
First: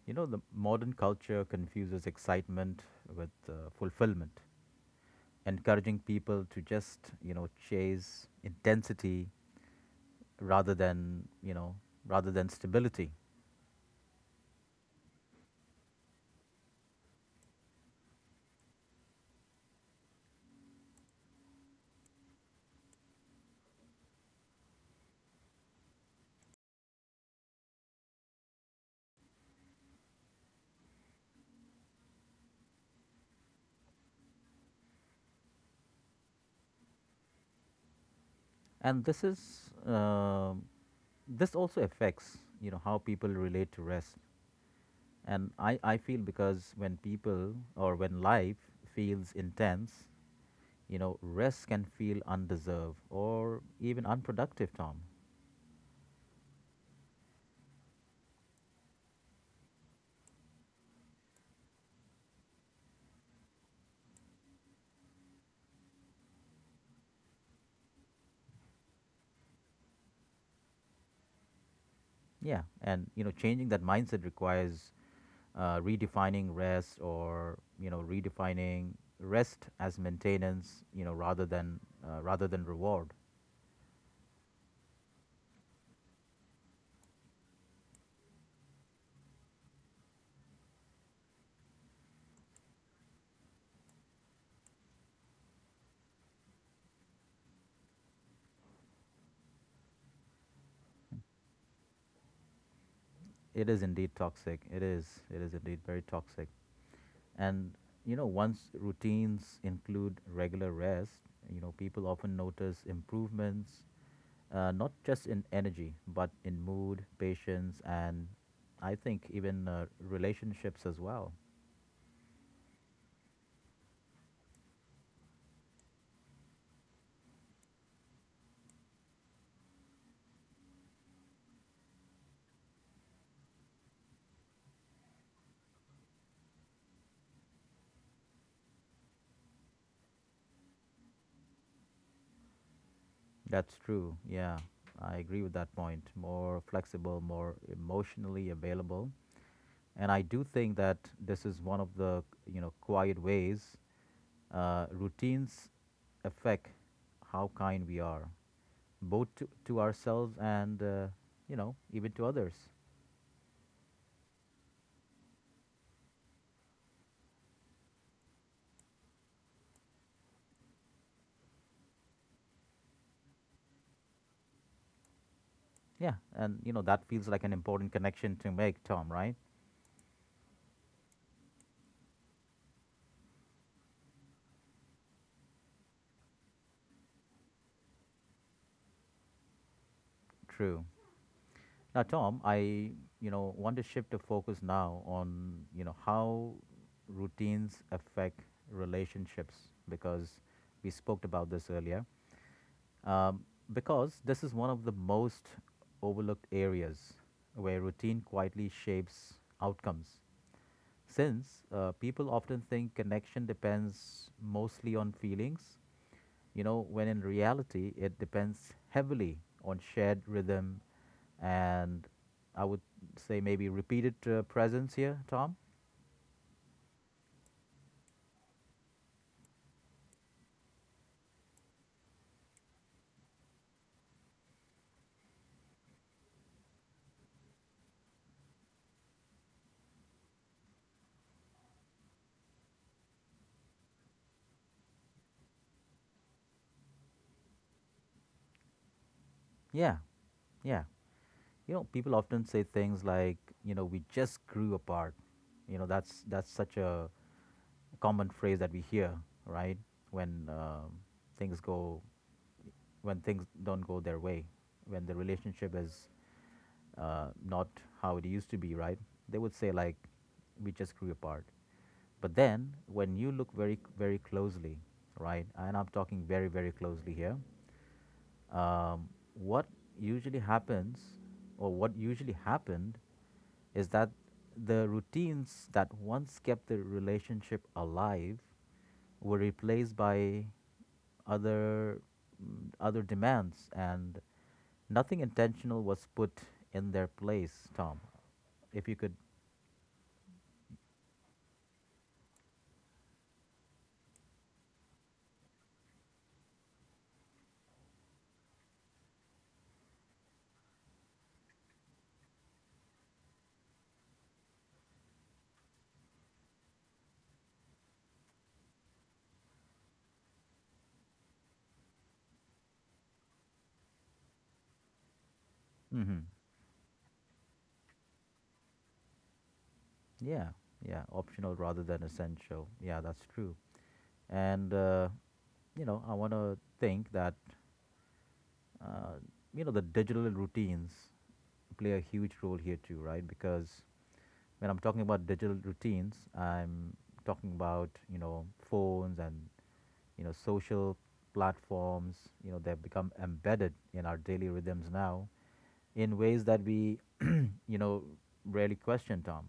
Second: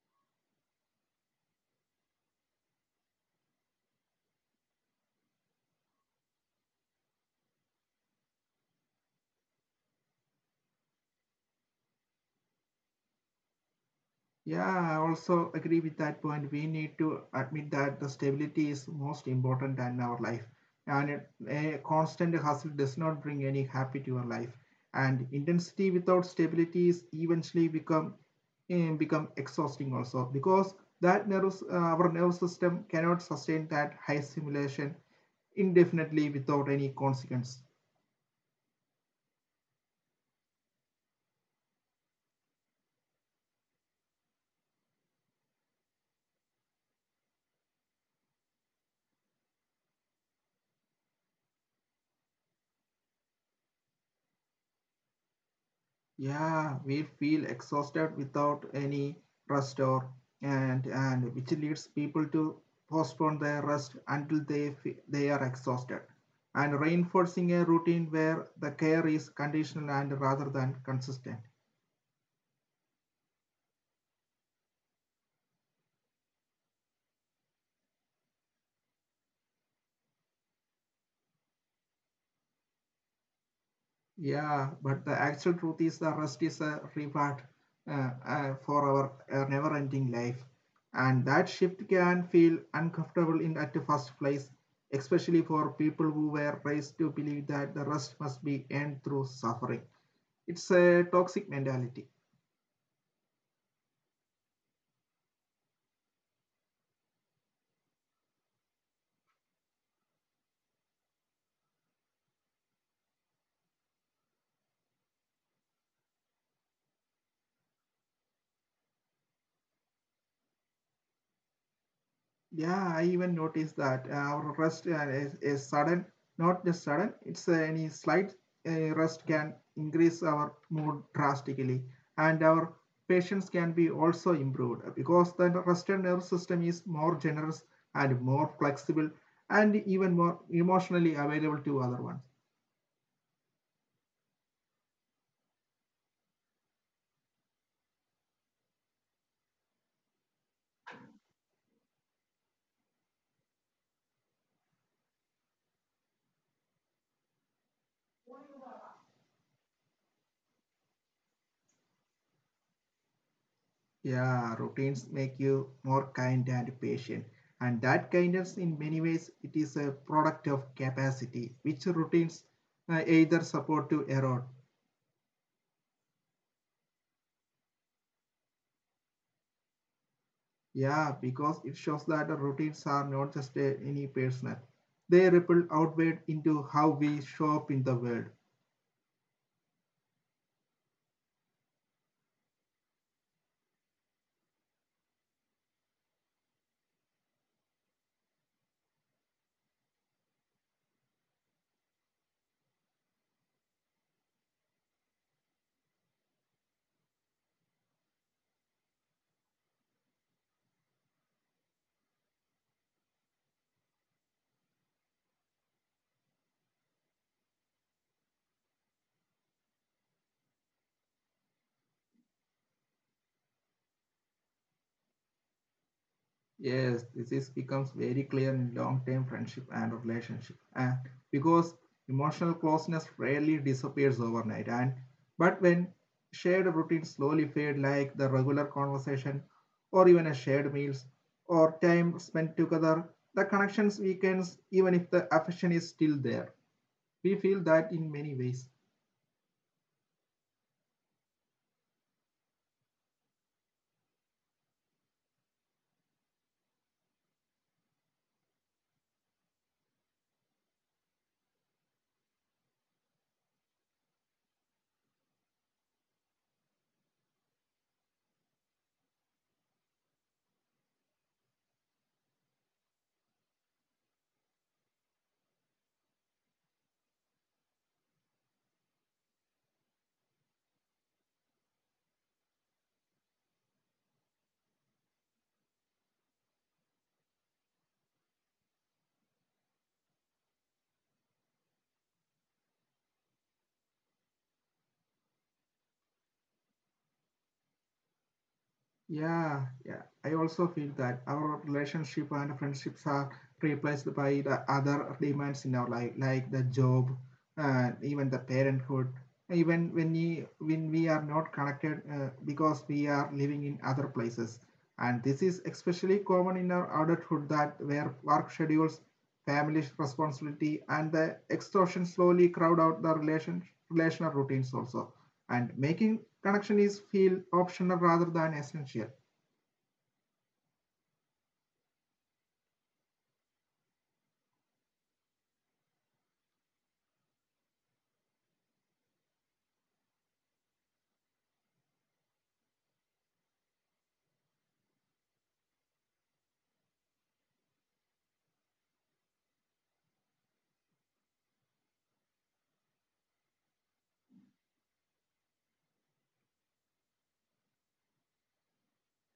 S1: you know, the modern culture confuses excitement with uh, fulfillment, encouraging people to just, you know, chase intensity rather than, you know, rather than stability.
S2: Yeah, I also agree with that point. We need to admit that the stability is most important in our life, and it- a constant hustle does not bring any happy to your life. And intensity without stability is eventually become eh, become exhausting also, because that nervous uh, our nervous system cannot sustain that high stimulation indefinitely without any consequence.
S1: And this is, um this also affects, you know, how people relate to rest. And I, I feel because when people or when life feels intense, You know, rest can feel undeserved or even unproductive, Tom.
S2: Yeah, we feel exhausted without any rest or and and which leads people to postpone their rest until they fe- they are exhausted, and reinforcing a routine where the care is conditional and rather than consistent.
S1: Yeah, and you know, changing that mindset requires uh, redefining rest, or you know, redefining rest as maintenance. You know, rather than uh, rather than reward.
S2: Yeah, but the actual truth is the rest is a reward uh, uh, for our uh, never ending life. And that shift can feel uncomfortable in at the first place, especially for people who were raised to believe that the rest must be earned through suffering. It's a toxic mentality.
S1: It is indeed toxic. It is. It is indeed very toxic. And you know, once routines include regular rest, you know, people often notice improvements, uh, not just in energy, but in mood, patience, and I think even uh, relationships as well.
S2: Yeah, I even noticed that uh, our rest uh, is, is sudden, not just sudden, it's uh, any slight uh, rust can increase our mood drastically, and our patience can be also improved, because the rusted nervous system is more generous and more flexible and even more emotionally available to other one.
S1: That's true. Yeah, I agree with that point. More flexible, more emotionally available, and I do think that this is one of the you know quiet ways uh, routines affect how kind we are, both to, to ourselves, and uh, you know even to others.
S2: Yeah, routines make you more kind and patient. And that kindness, in many ways, it is a product of capacity, which routines uh, either support to erode.
S1: Yeah, and you know that feels like an important connection to make, Tom. Right?
S2: Yeah, because it shows that the routines are not just uh, any personal. They ripple outward into how we show up in the world.
S1: True. Now, Tom, I, you know, want to shift the focus now on, you know, how routines affect relationships because we spoke about this earlier. Um, because this is one of the most overlooked areas where routine quietly shapes outcomes. Since uh, people often think connection depends mostly on feelings, you know, when in reality it depends heavily on shared rhythm, and I would say maybe repeated uh, presence here, Tom.
S2: Yes, this is becomes very clear in long-term friendship and relationship. And because emotional closeness rarely disappears overnight, and but when shared routines slowly fade, like the regular conversation, or even a shared meals, or time spent together, the connections weakens even if the affection is still there. We feel that in many ways.
S1: Yeah, yeah. You know, people often say things like, you know, we just grew apart. You know, that's that's such a common phrase that we hear, right? When um things go, when things don't go their way, when the relationship is uh, not how it used to be, right? They would say like, "We just grew apart." But then, when you look very, very closely, right? And I'm talking very, very closely here. Um, what usually happens, or what usually happened, is that the routines that once kept the relationship alive were replaced by other mm, other demands, and nothing intentional was put in their place. Tom, if you could.
S2: Yeah, yeah. I also feel that our relationship and friendships are replaced by the other demands in our life, like the job, uh, even the parenthood. Even when we when we are not connected, uh, because we are living in other places, and this is especially common in our adulthood that where work schedules, family responsibility, and the extortion slowly crowd out the relation relational routines also, and
S1: hmm
S2: making connection is feel optional rather than essential.
S1: yeah, yeah, optional rather than essential. Yeah, that's true. And uh, you know, I want to think that uh, you know the digital routines play a huge role here too, right? Because when I'm talking about digital routines, I'm talking about you know phones and you know social platforms. You know they've become embedded in our daily rhythms now in ways that we you know rarely question, Tom.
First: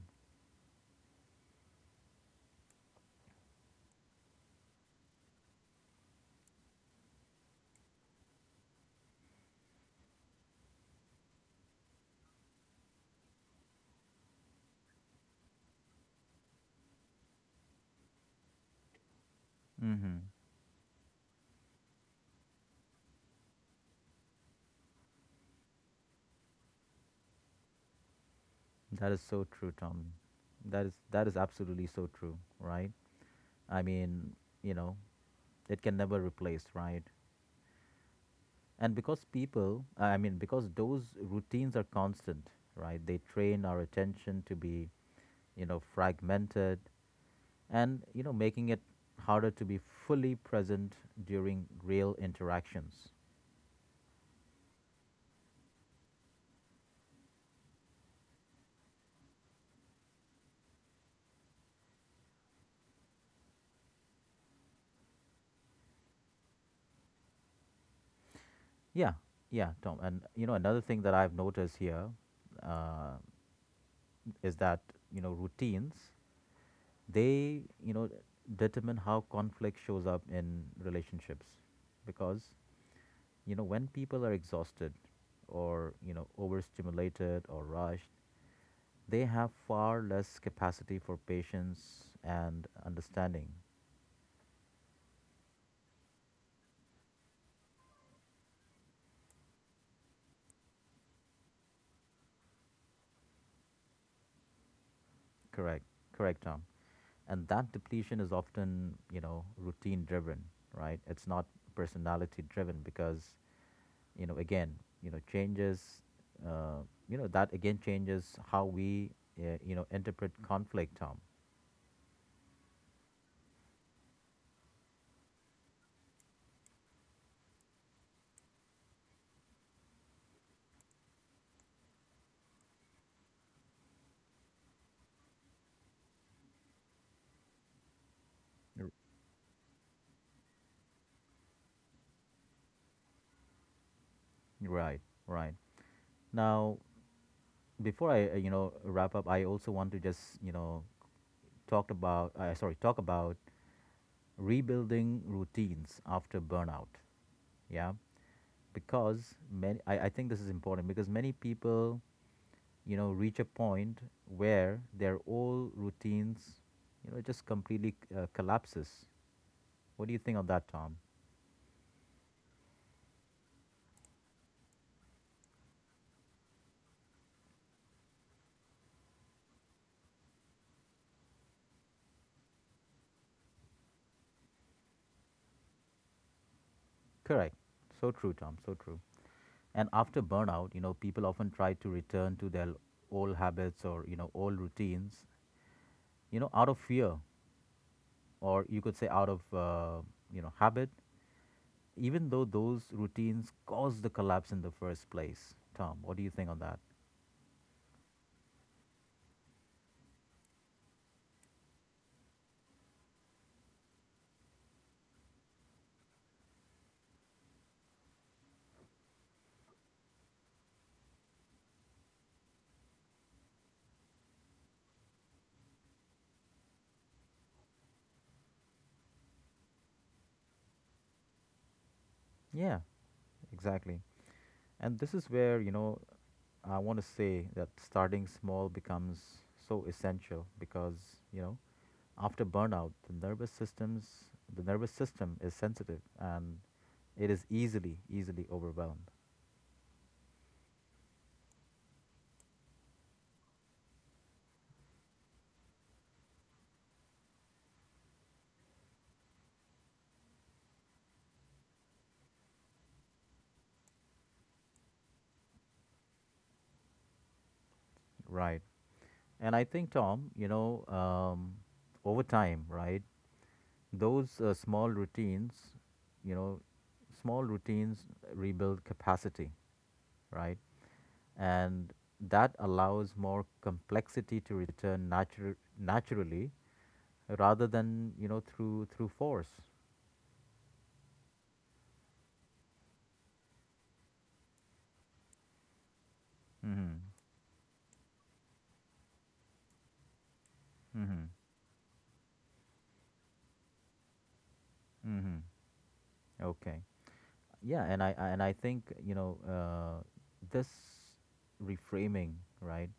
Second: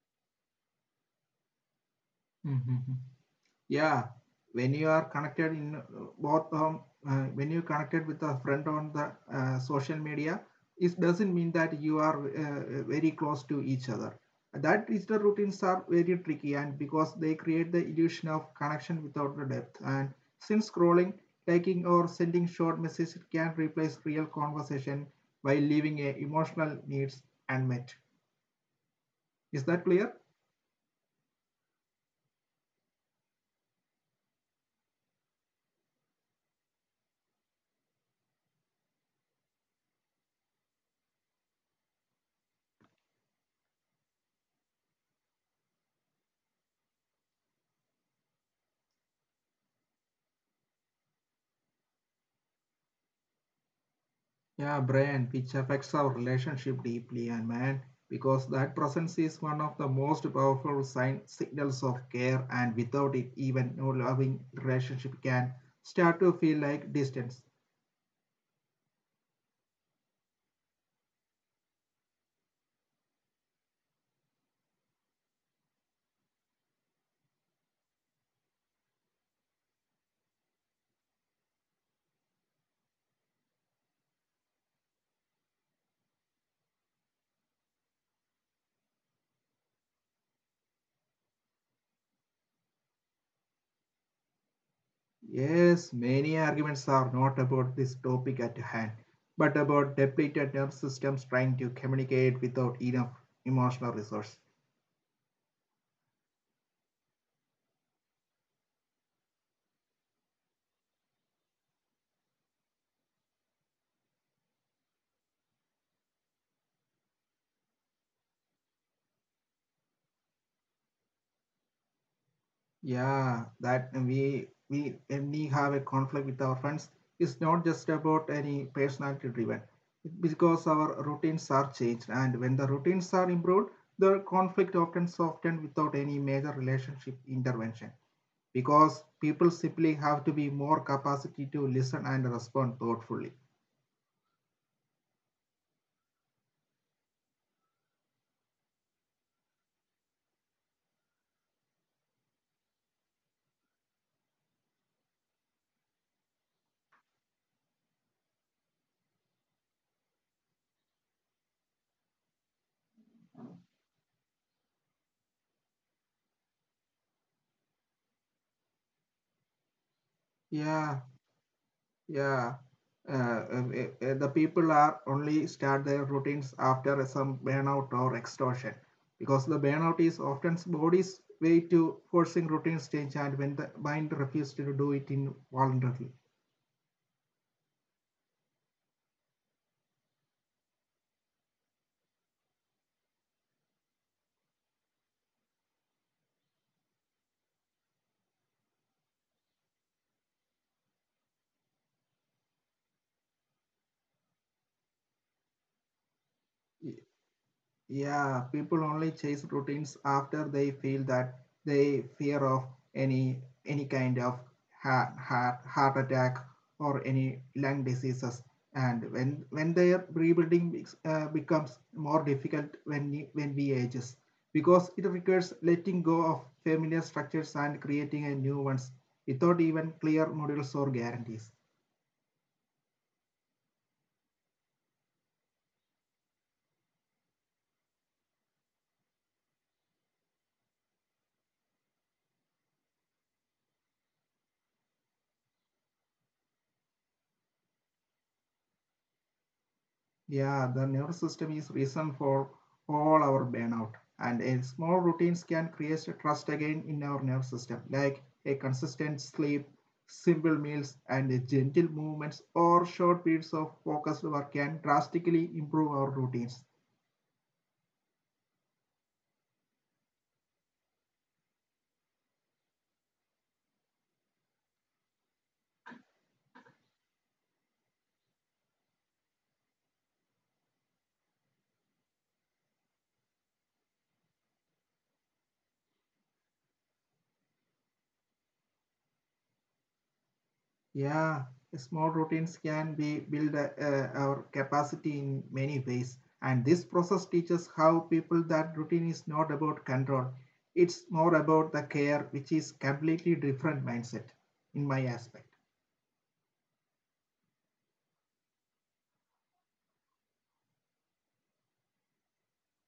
S2: Mm-hmm. Yeah, when you are connected in uh, both um, uh, when you connected with a friend on the uh, social media, it doesn't mean that you are uh, very close to each other. That is the routines are very tricky, and because they create the illusion of connection without the depth, and
S1: Mm-hmm.
S2: since scrolling taking or sending short messages can replace real conversation by leaving a emotional needs unmet.
S1: That is so
S2: Is
S1: true,
S2: that clear?
S1: Tom. That is that is absolutely so true, right? I mean, you know, it can never replace, right? And because people, I mean, because those routines are constant, right? They train our attention to be, you know, fragmented, and, you know, making it harder to be fully present during real interactions.
S2: Yeah, Brian, which affects our relationship deeply, and man, because that presence is one of the most powerful sign, signals of care, and without it, even no loving relationship can start to feel like distance.
S1: Yeah, yeah, Tom. And, you know, another thing that I've noticed here uh, is that, you know, routines, they, you know, determine how conflict shows up in relationships, because you know when people are exhausted or you know overstimulated or rushed, they have far less capacity for patience and understanding.
S2: Yes, many arguments are not about this topic at hand, but about depleted nerve systems trying to communicate without enough emotional resource.
S1: Correct, correct, Tom. And that depletion is often you know routine driven, right? It's not personality driven, because you know again, you know changes, uh, you know that again changes how we, uh, you know interpret conflict, Tom.
S2: Yeah, that we we when we have a conflict with our friends. It's not just about any personality driven, It- because our routines are changed, and when the routines are improved, the conflict often soften without any major relationship intervention.
S1: R-
S2: Because people simply have to be more capacity to listen and respond thoughtfully.
S1: Right, right. Now, before I uh, you know wrap up, I also want to just you know talk about uh, sorry talk about rebuilding routines after burnout. Yeah, because many I, I think this is important because many people you know reach a point where their old routines you know just completely uh, collapses. What do you think of that,
S2: Yeah.
S1: Tom?
S2: Yeah, uh, um, eh, eh, the people are only start their routines after some burnout or exhaustion, because the burnout is often body's way to forcing routines change and when the mind refuses to do it involuntarily.
S1: Correct. So true, Tom. So true. And after burnout, you know, people often try to return to their old habits, or you know old routines, you know, out of fear, or you could say out of uh, you know habit, even though those routines caused the collapse in the first place. Tom, what do you think on that?
S2: Yeah, people only chase routines after they feel that they fear of any any kind of heart, heart, heart attack or any lung diseases. And when when their rebuilding becs- uh, becomes more difficult when we- when we ages, because it requires letting go of familiar structures and creating a new ones without even clear models or guarantees.
S1: Yeah, exactly. And this is where you know I want to say that starting small becomes so essential, because you know after burnout, the nervous systems, the nervous system is sensitive, and it is easily easily overwhelmed.
S2: Yeah, the nervous system is reason for all our burnout, and a small routines can create a trust again in our nervous system, like a consistent sleep, simple meals, and a gentle movements or short periods of focused work can drastically improve our routines.
S1: Right. And I think, Tom, you know, um, over time, right? those uh, small routines, you know, small routines rebuild capacity, right? And that allows more complexity to return natu- naturally, rather than, you know, through through force.
S2: Yeah, small routines can be build uh, uh, our capacity in many ways, and this
S1: Mhm.
S2: process teaches how people that routine is not about control. It's
S1: Mhm.
S2: more about the care, which is completely different mindset in my
S1: Mhm.
S2: aspect.
S1: Okay. Yeah, and I I- and I think, you know, uh, this reframing, right?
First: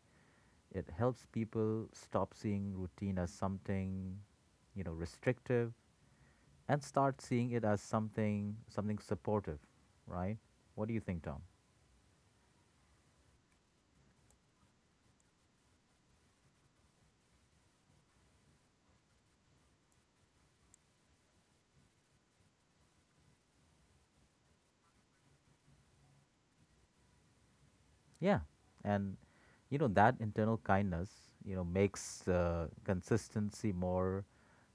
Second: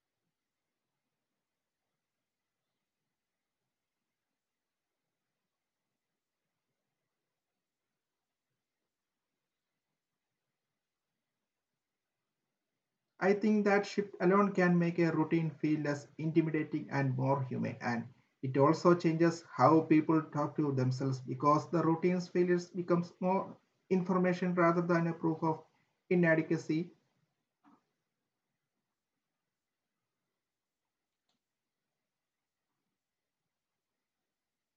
S1: It helps people stop seeing routine as something, you know, restrictive, and start seeing it as something something supportive, right? What do you think, Tom?
S2: I think that shift alone can make a routine feel less intimidating and more human, and it also changes how people talk to themselves, because the routine's failures becomes more information rather than a proof of inadequacy.
S1: Yeah, and you know that internal kindness, you know, makes uh, consistency more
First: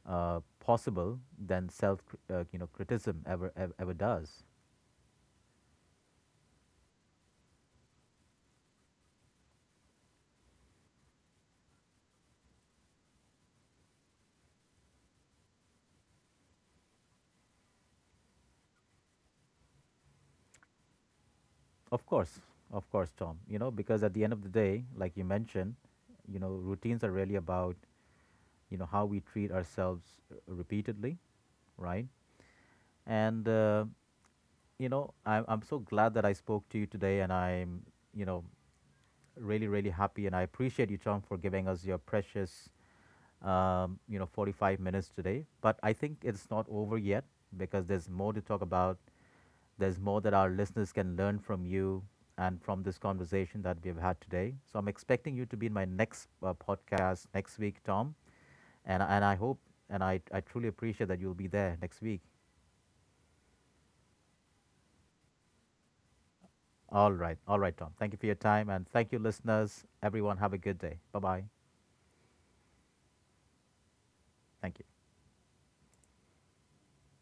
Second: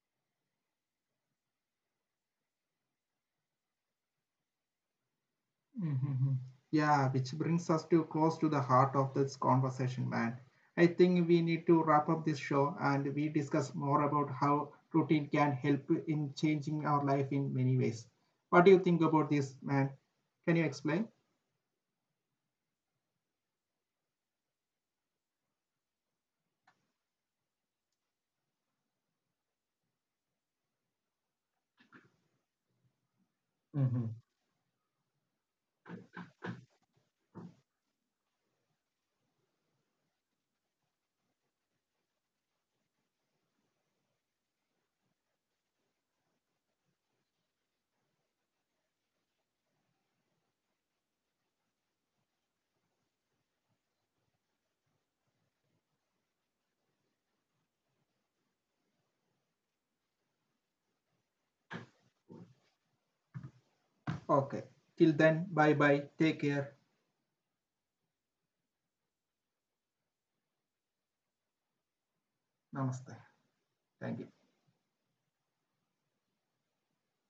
S1: uh, possible than self, uh, you know, criticism ever, ever ever does.
S2: Mhm. Yeah, which brings us to close to the heart of this conversation, man. I think we need to wrap up this show and we discuss more about how routine can help in changing our life in many ways. What do you think about this, man? Can you explain?
S1: Of course, of course, Tom. You know, because at the end of the day, like you mentioned, you know, routines are really about you know how we treat ourselves uh, repeatedly, right? And uh,
S2: Mhm.
S1: you know, I'm, I'm so glad that I spoke to you today, and I'm, you know, really, really happy. And I appreciate you, Chong, for giving us your precious, um, you know, forty-five minutes today. But I think it's not over yet, because there's more to talk about. There's more that our listeners can learn from you, and from this conversation that we've had today. So I'm expecting you to be in my next uh, podcast next week, Tom. And, and I hope, and I, I truly appreciate that you'll be there next week.
S2: Okay. Till then, bye bye. Take care.
S1: All right. All right, Tom. Thank you for your time. And thank you, listeners. Everyone, have a good day. Bye bye.
S2: Namaste. Thank you.
S1: Thank you.